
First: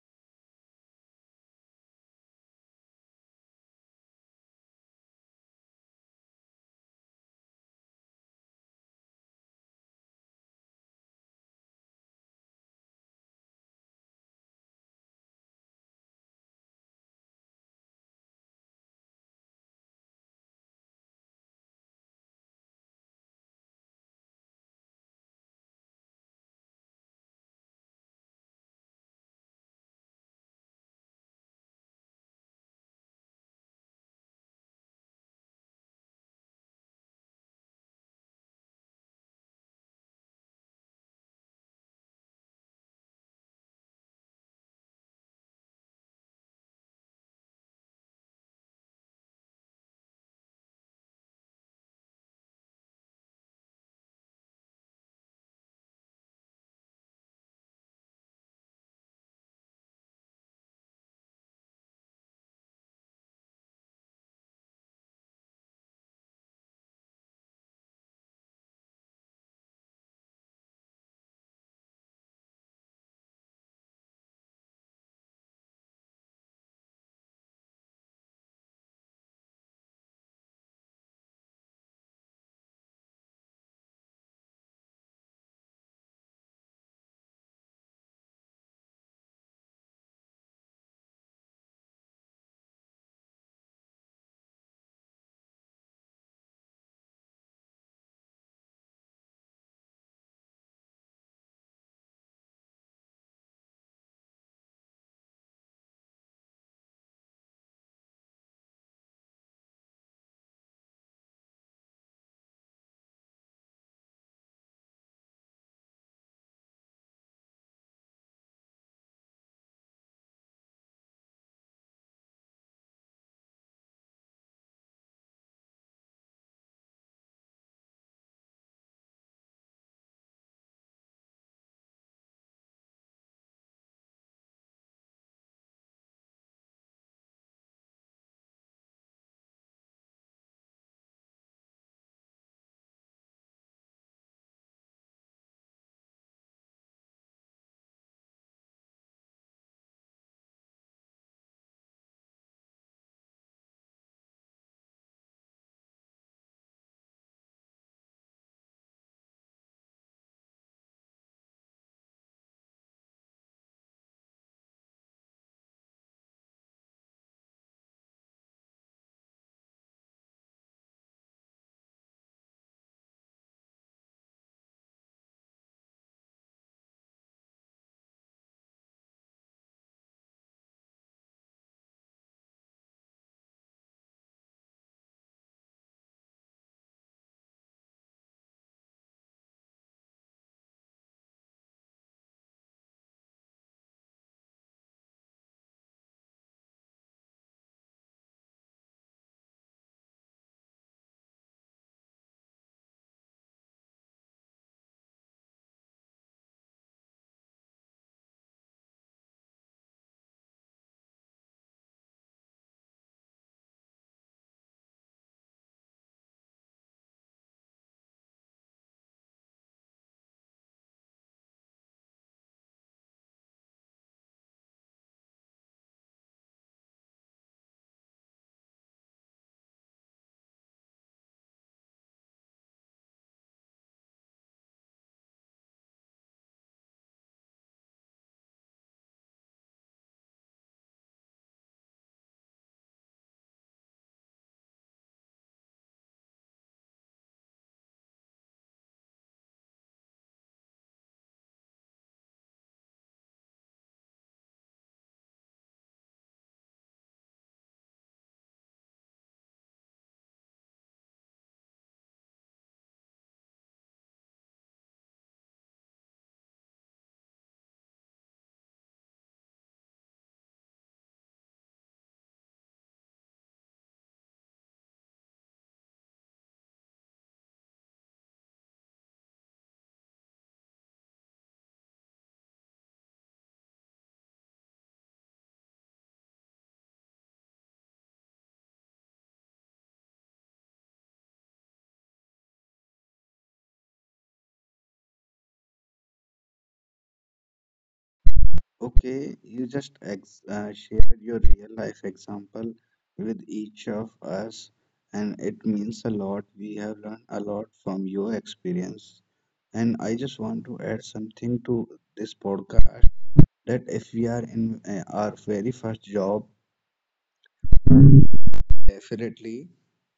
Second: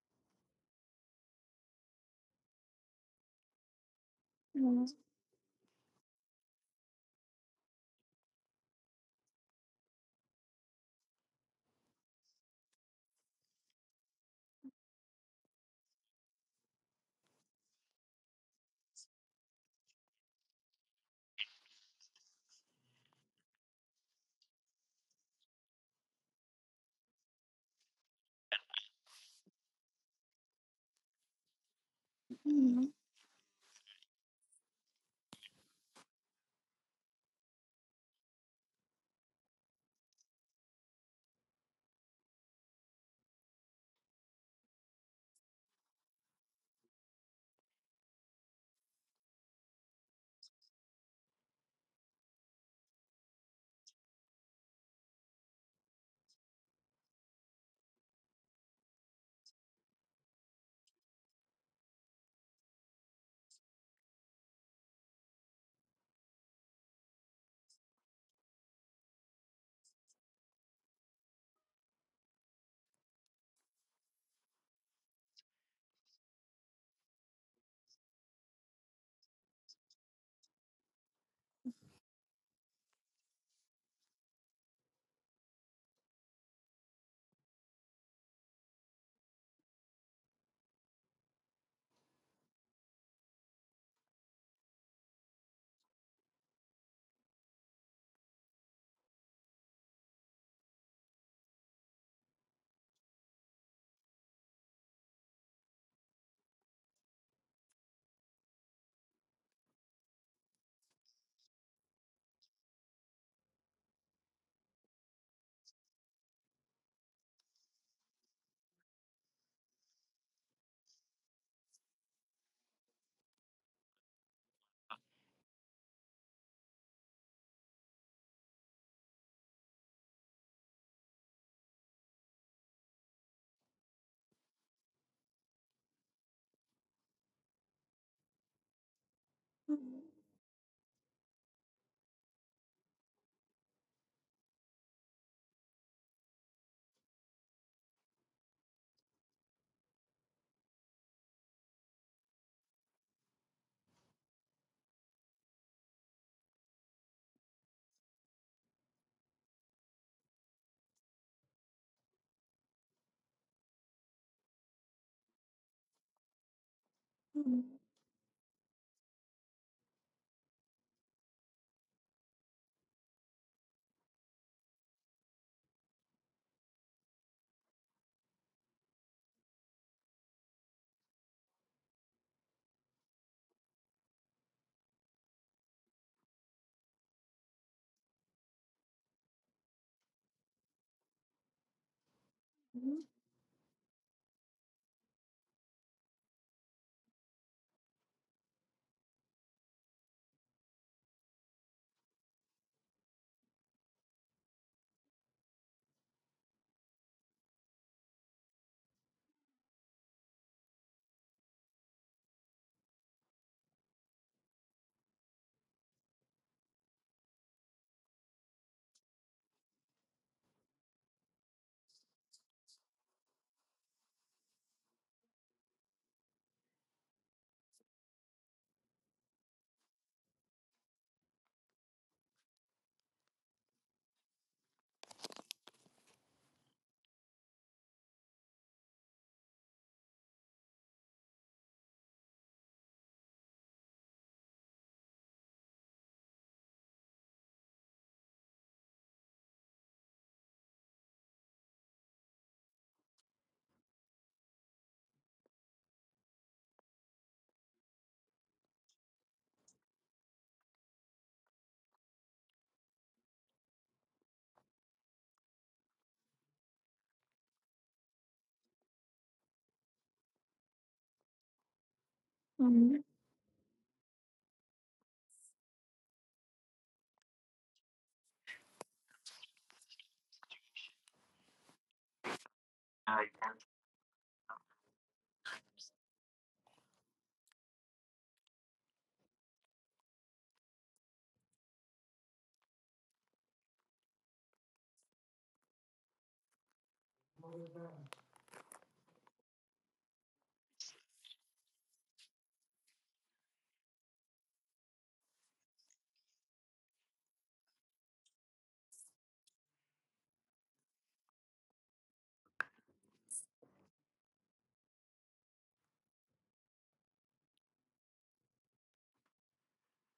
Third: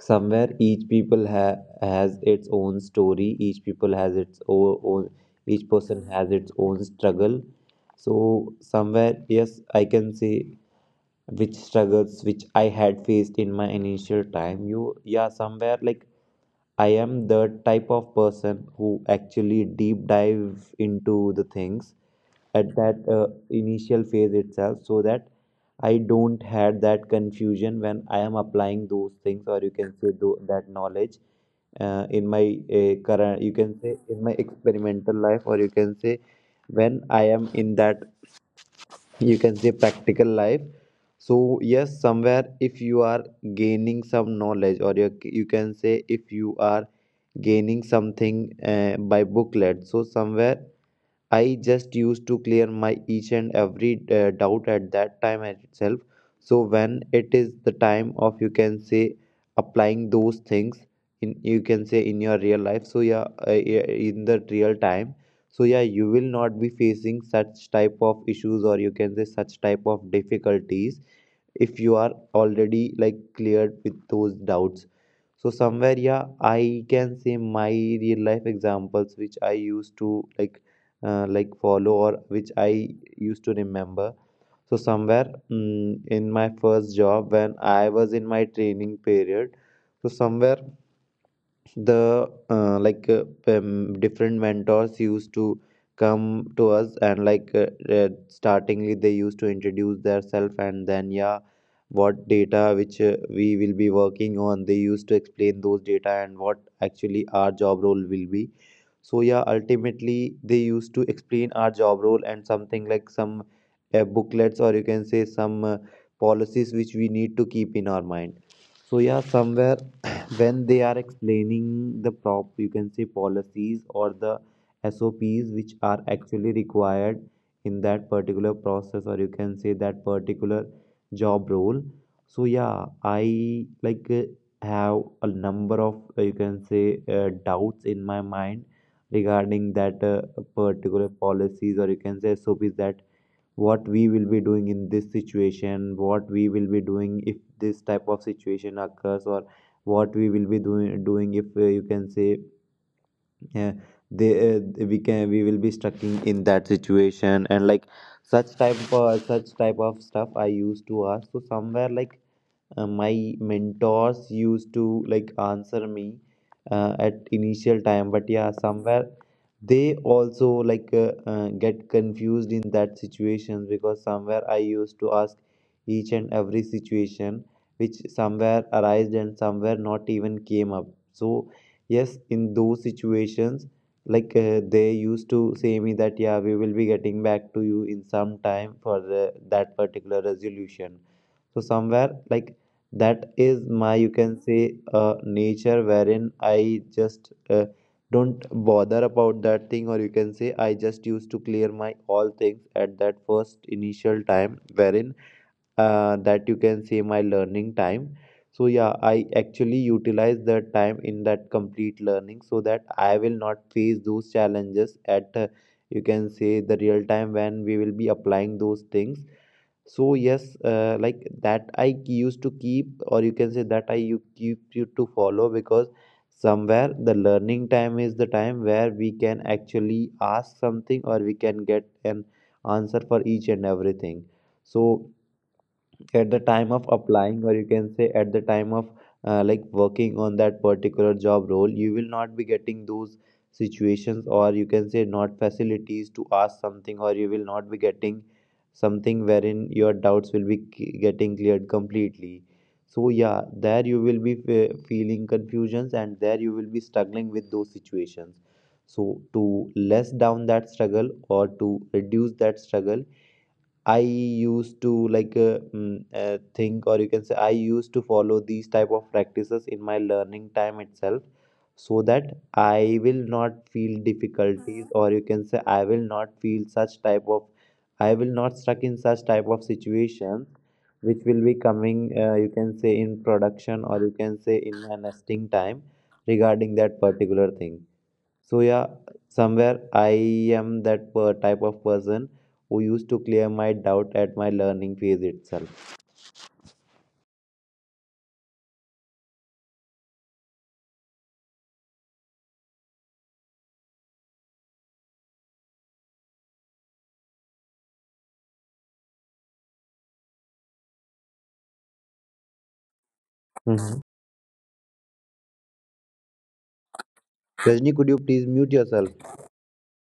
S2: Somewhere each people ha- has its own story. Each people has its o-
S3: Mm.
S2: own. Each person has its own struggle. So somewhere yes, I can say which struggles which I had faced in my initial time. You, yeah, somewhere like I am the type of person who actually deep dive into the things at that uh, initial phase itself, so that I don't had that confusion when I am applying those things, or you can say tho- that knowledge uh, in my
S3: Mm.
S2: uh, current, you can say, in my experimental life, or you can say when I am in that, you can say, practical life. So yes, somewhere, if you are gaining some knowledge, or you, you can say, if you are gaining something uh, by booklet, so somewhere I just used to clear my each and every uh, doubt at that time at itself. So when it is the time of, you can say, applying those things in, you can say, in your real life. So yeah, uh, yeah, in the real time. So yeah, you will not be facing such type of issues, or you can say such type of difficulties, if you are already like cleared with those doubts. So somewhere, yeah, I can say my real life examples which I used to like, uh, like follow, or which I used to remember. So somewhere mm, in my first job when I was in my training period, so somewhere the uh, like uh, um, different mentors used to come to us and like uh, uh, startingly they used to introduce themselves and then yeah, what data which uh, we will be working on, they used to explain those data and what actually our job role will be. So yeah, ultimately they used to explain our job role and something like some uh, booklets or you can say some uh, policies which we need to keep in our mind. So yeah, somewhere when they are explaining the prop, you can say policies or the sops which are actually required in that particular process, or you can say that particular job role. So yeah, i like uh, have a number of uh, you can say uh, doubts in my mind regarding that uh, particular policies or you can say sops, that what we will be doing in this situation, what we will be doing if this type of situation occurs, or what we will be doing doing if uh, you can say uh, they uh, we can we will be stuck in, in that situation. And like such type uh, such type of stuff I used to ask. So somewhere like uh, my mentors used to like answer me uh, at
S3: Mm.
S2: initial time, but yeah somewhere they also like uh, uh, get confused in that situation because somewhere I used to ask each and every situation which somewhere arised and somewhere not even came up. So yes, in those situations, like uh, they used to say me that yeah, we will be getting back to you in some time for the, that particular resolution. So somewhere like that is my, you can say, uh, nature, wherein I just uh, don't bother about that thing, or you can say I just used to clear my all things at that first initial time, wherein uh, that, you can say, my learning time. So yeah, I actually utilize that time in that complete learning so that I will not face those challenges at, uh, you can say, the real time when we will be applying those things. So yes, uh, like that I used to keep, or you can say that I you keep you to follow, because somewhere the learning time is the time where we can actually ask something or we can get an answer for each and everything. So at the time of applying, or you can say at the time of uh, like working on that particular job role, you will not be getting those situations, or you can say not facilities to ask something, or you will not be getting something wherein your doubts will be c- getting cleared completely. So yeah, there you will be fe- feeling confusions and there you will be struggling with those situations. So to less down that struggle or to reduce that struggle, I used to like uh, mm, uh, think, or you can say, I used to follow these type of practices in my learning time itself, so that
S3: Mm.
S2: I will not feel difficulties, or you can say, I will not feel such type of, I will not stuck in such type of situations, which will be coming, uh, you can say, in production, or you can say in my nesting time regarding that particular thing. So yeah, somewhere I am that per- type of person who used to clear my doubt at my learning phase itself.
S1: Okay, you just ex uh, shared your real life example with each of us, and it means a lot. We have learned a lot from your experience. And I just want to add something to this podcast, that if
S2: Mhm.
S1: we are in uh, our very first job,
S2: Rajni, could you please mute yourself?
S1: definitely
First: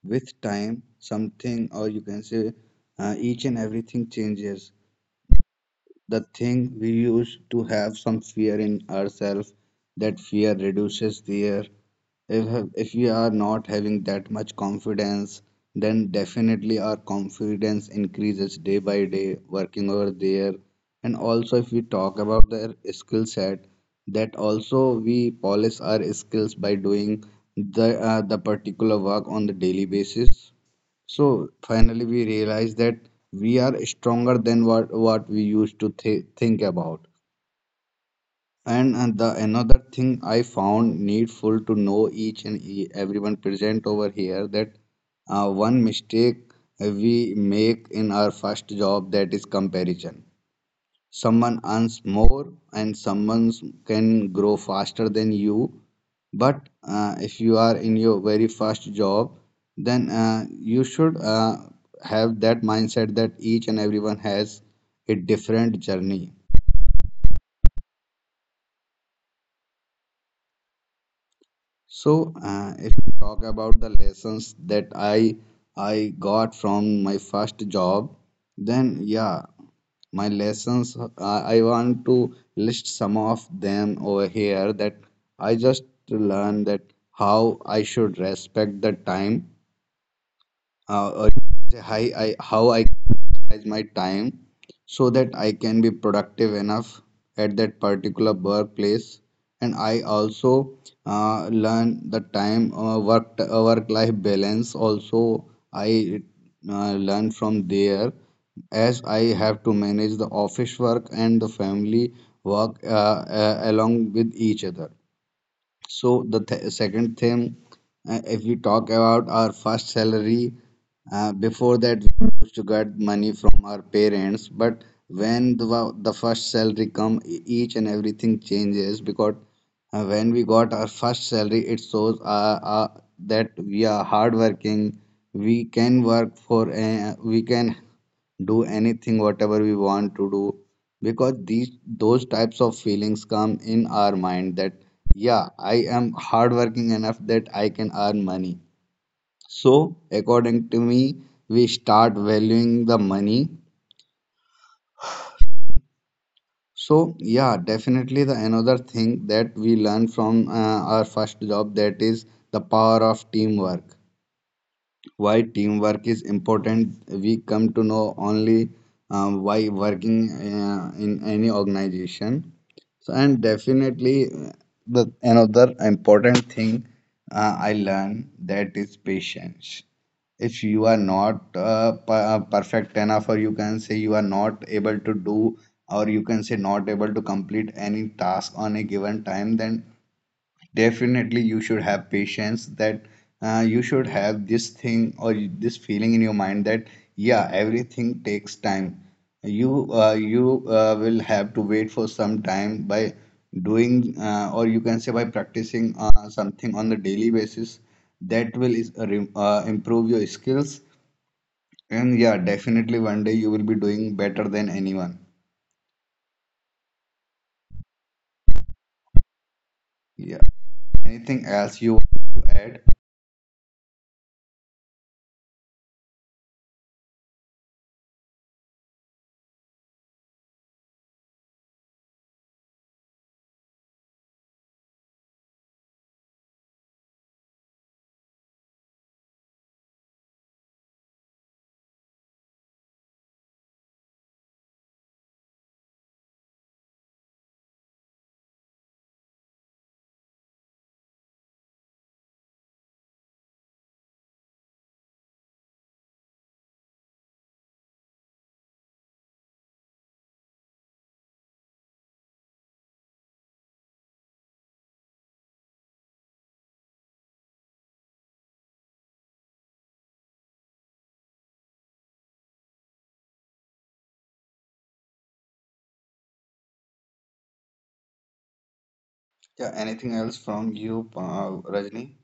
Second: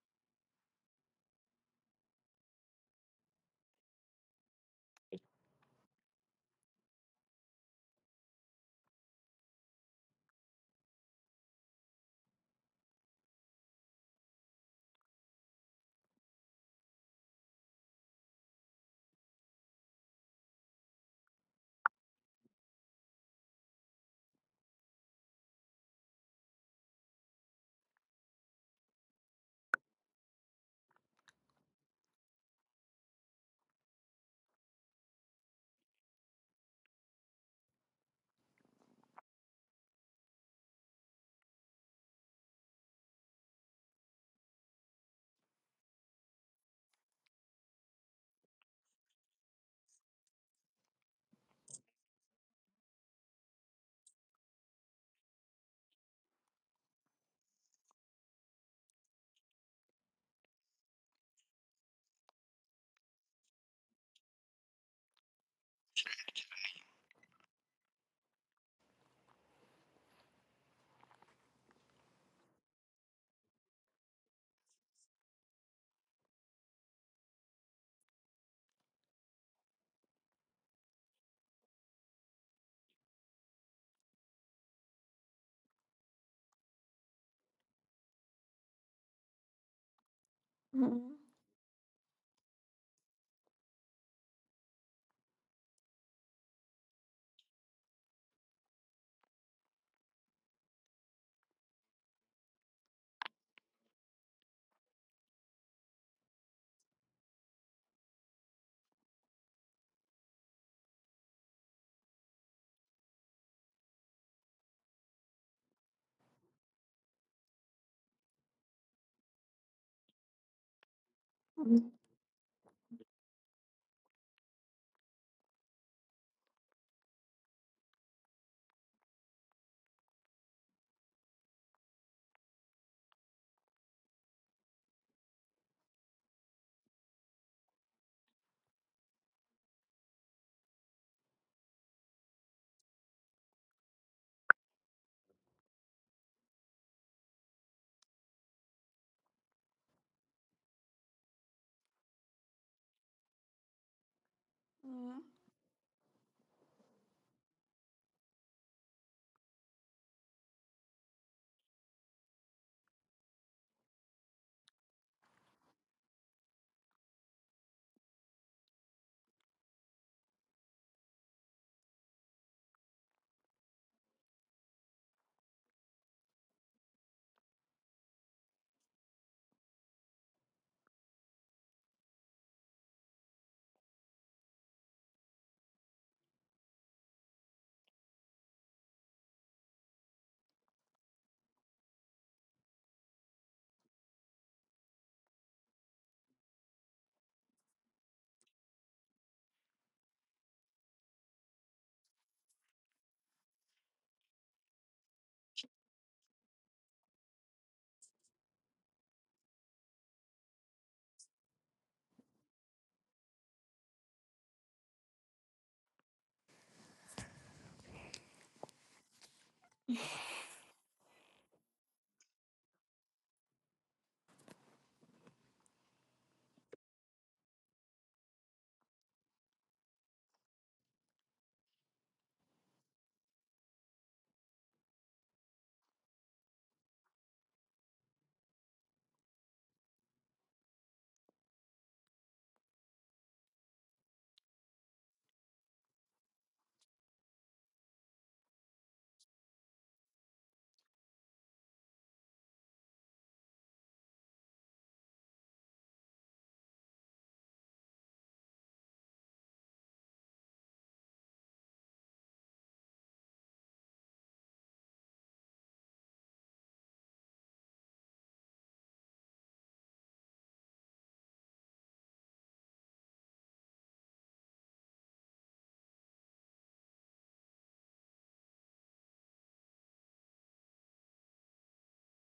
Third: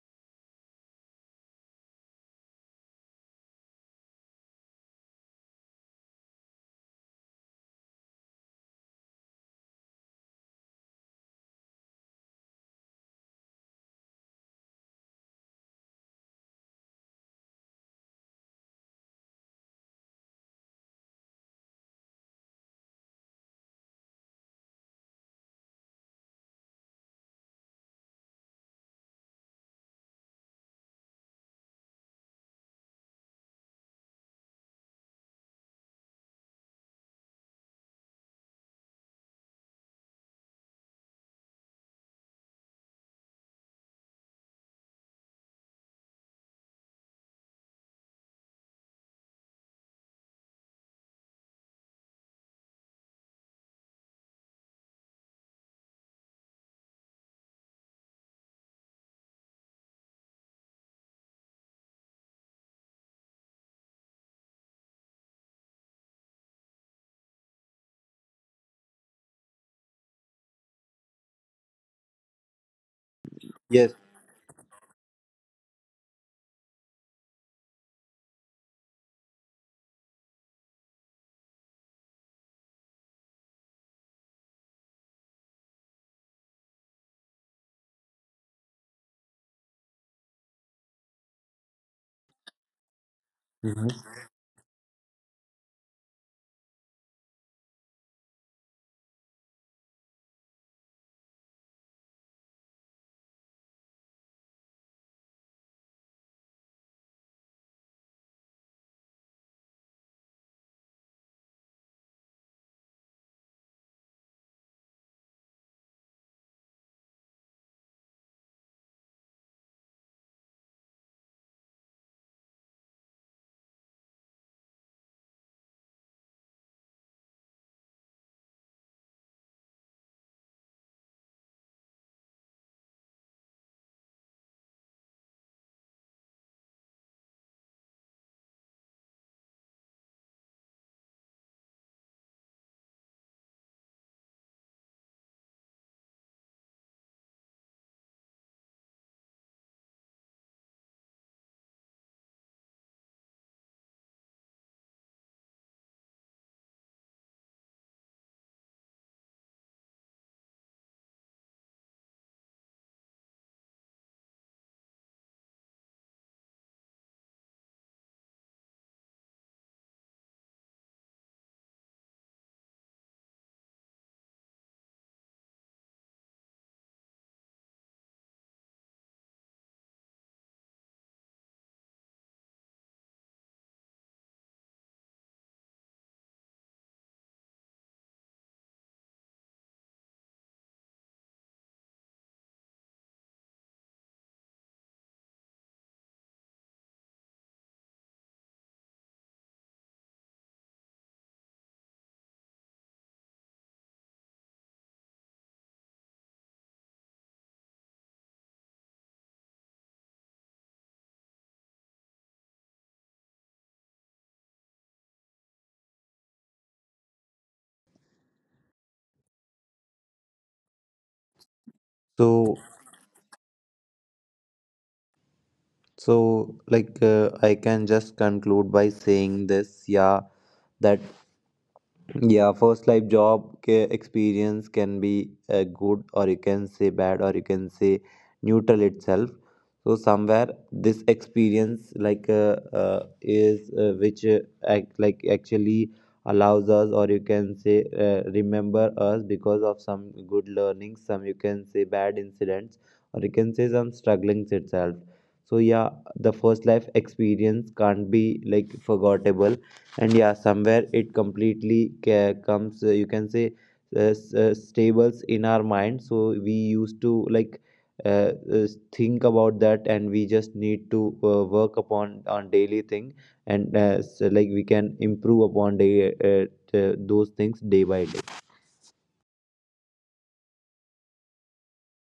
S1: with time, something or you can say uh, each and everything changes. The thing we used to have some fear in ourselves, that fear reduces there. if, if we are not having that much confidence, then definitely our confidence increases day by day working over there. And also if we talk about their skill set, that also we polish our skills by doing the uh, the particular work on the daily basis. So finally, we realize that we are stronger than what, what we used to th- think about. And, and the another thing I found needful to know each and e- everyone present over here, that uh, one mistake we make in our first job, that is comparison. Someone earns more and someone can grow faster than you, but uh, if you are in your very first job, then uh, you should uh, have that mindset that each and everyone has a different journey. So, uh, if you talk about the
S2: Yes.
S1: lessons that I I got from my first job, then yeah, my lessons, uh, I want to list some of them over here, that I just learned that how I should respect the time, uh,
S3: Mhm.
S1: or say hi, I how I utilize my
S2: Mhm.
S1: time so that I can be productive enough at that particular workplace. And I also uh, learn the time uh, work uh, work life balance also I uh, learn from there, as I have to manage the office work and the family work, uh, uh, along with each other. So the th- second thing, uh, if we talk about our first salary, uh, before
S3: Mm.
S1: that we used to get money from our parents, but when the, wa- the first salary come, e- each and everything changes, because uh, when we got our first salary, it shows uh, uh, that we are hardworking. We can work for, uh, we can do anything, whatever we want to do, because these those types of feelings come in our mind that yeah, I am hardworking enough that I can earn money. So according to me, we start valuing the money.
S3: Mm.
S1: So yeah, definitely the another thing that we learn from uh, our first job, that is the power of teamwork. Why teamwork is important, we come to know only um, why working uh, in any organization. So, and definitely uh, the another important thing uh, I learned, that is patience. If you are not uh, per- uh, perfect enough, or you can say you are not able to do, or you can say not able to complete any task on a given time, then definitely, you should have patience, that uh, you should have this thing or this feeling in your mind that yeah, everything takes time. You uh, you uh, will have to wait for some time, by doing uh, or you can say by practicing uh, something on the daily basis, that will is, uh, re- uh, improve your skills. And yeah, definitely one day you will be doing better than anyone. Yeah. Anything else you want to
S2: So,
S1: add?
S2: so like uh, I can just conclude by saying this, yeah, that yeah, first life job ca- experience can be uh, good, or you can say bad, or you can say neutral itself. So somewhere this experience like uh, uh, is uh, which uh, act, like actually allows us, or you can say uh, remember us because of some good learnings, some you can say bad incidents, or you can say some strugglings itself. So yeah, the first life experience can't be like forgettable, and yeah somewhere it completely ca- comes uh, you can say uh, s- uh, stables in our mind, so we used to like uh, uh, think about that, and we just need to uh, work upon on daily thing, and uh, so, like we can improve upon day, uh, uh, those things day by day.
S1: Yeah, anything else from you, uh, Rajni?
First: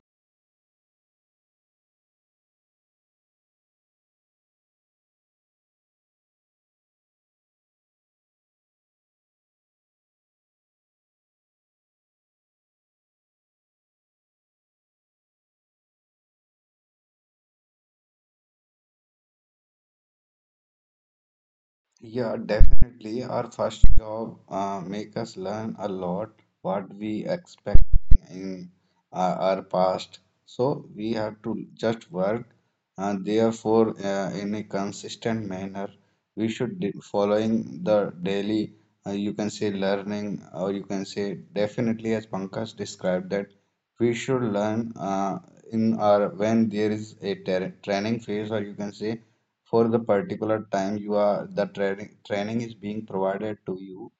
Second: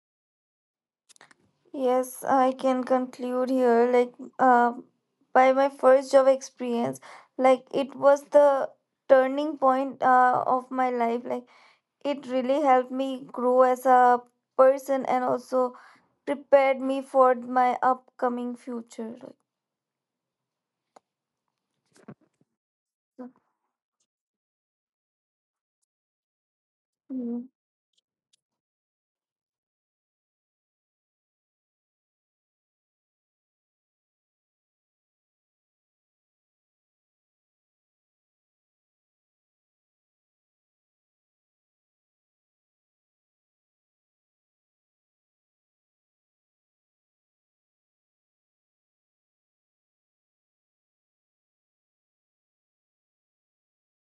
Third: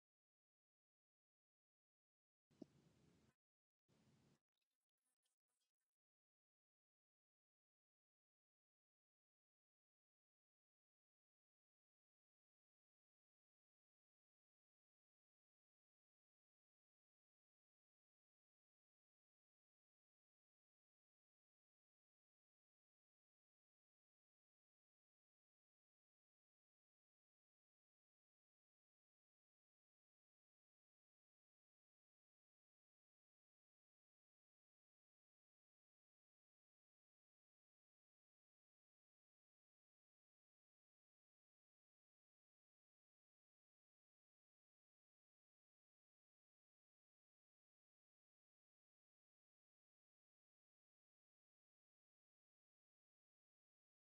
S3: Yes, I can conclude here. Like, uh, by my first job experience, like it was the turning point uh, of my life. Like, it really helped me grow as a person and also prepared me for my upcoming future. Like,
S1: Yeah, definitely.
S3: so-
S1: Our first job uh, make us learn a lot, what we
S3: Mm.
S1: expect in uh, our past. So we have to just work, and therefore, uh, in a consistent manner, we should be following the daily. Uh, you can say learning, or you can say definitely, as Pankaj described, that we should learn uh, in our, when there is a ter- training phase, or you can say for the particular time you are the training training is being provided to you,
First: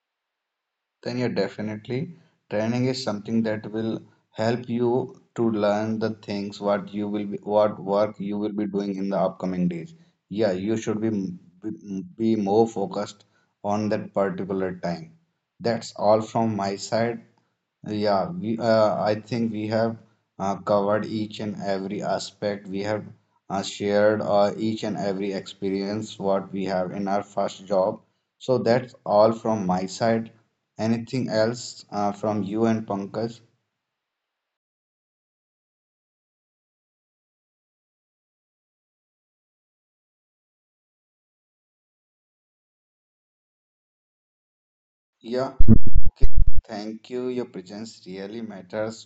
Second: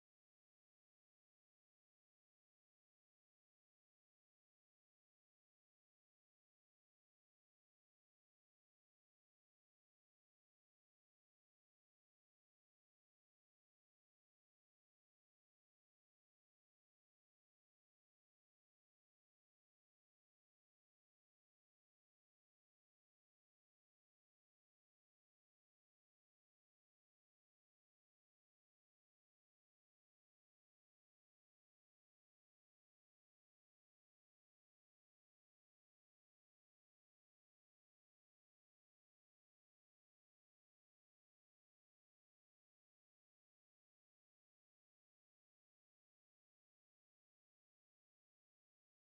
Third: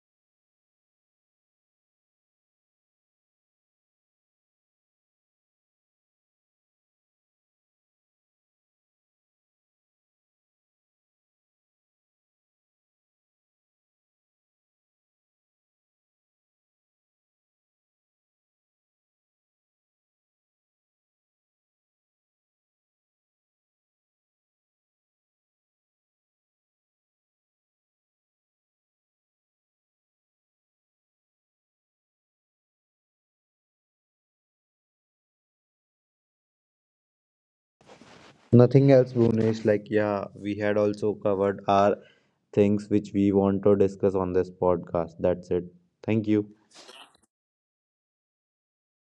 S1: then you definitely, training is something that will help you to learn the things, what you will be, what work you will be doing in the upcoming days. Yeah, you should be be, be more focused on that particular time. That's all from my side. Yeah, we, uh, I think we have uh, covered each and every aspect. We have uh, shared uh, each and every experience what we have in our first job. So that's all from my side. Anything else uh, from you and Pankaj?
S2: Nothing else, Bhunesh, like yeah, we had also covered our things which we want to discuss on this podcast, that's
S1: Yeah,
S2: it. Thank
S1: okay.
S2: you.
S1: Thank you. Your presence really matters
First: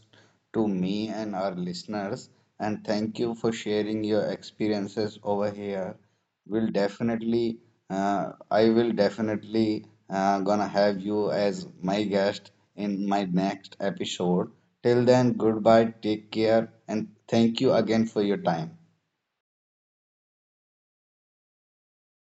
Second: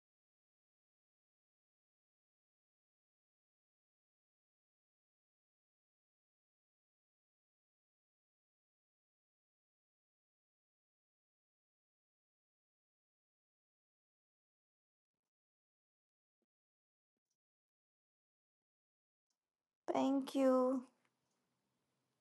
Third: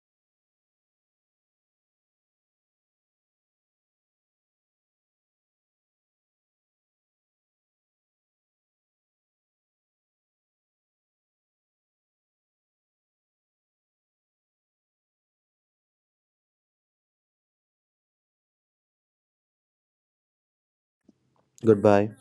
S1: to me and our listeners. And thank you for sharing your experiences over here. We'll definitely, uh, I will definitely uh, gonna have you as my guest in my next episode. Till then, goodbye, take care, and thank you again for your time.
S3: Thank you.
S2: Goodbye.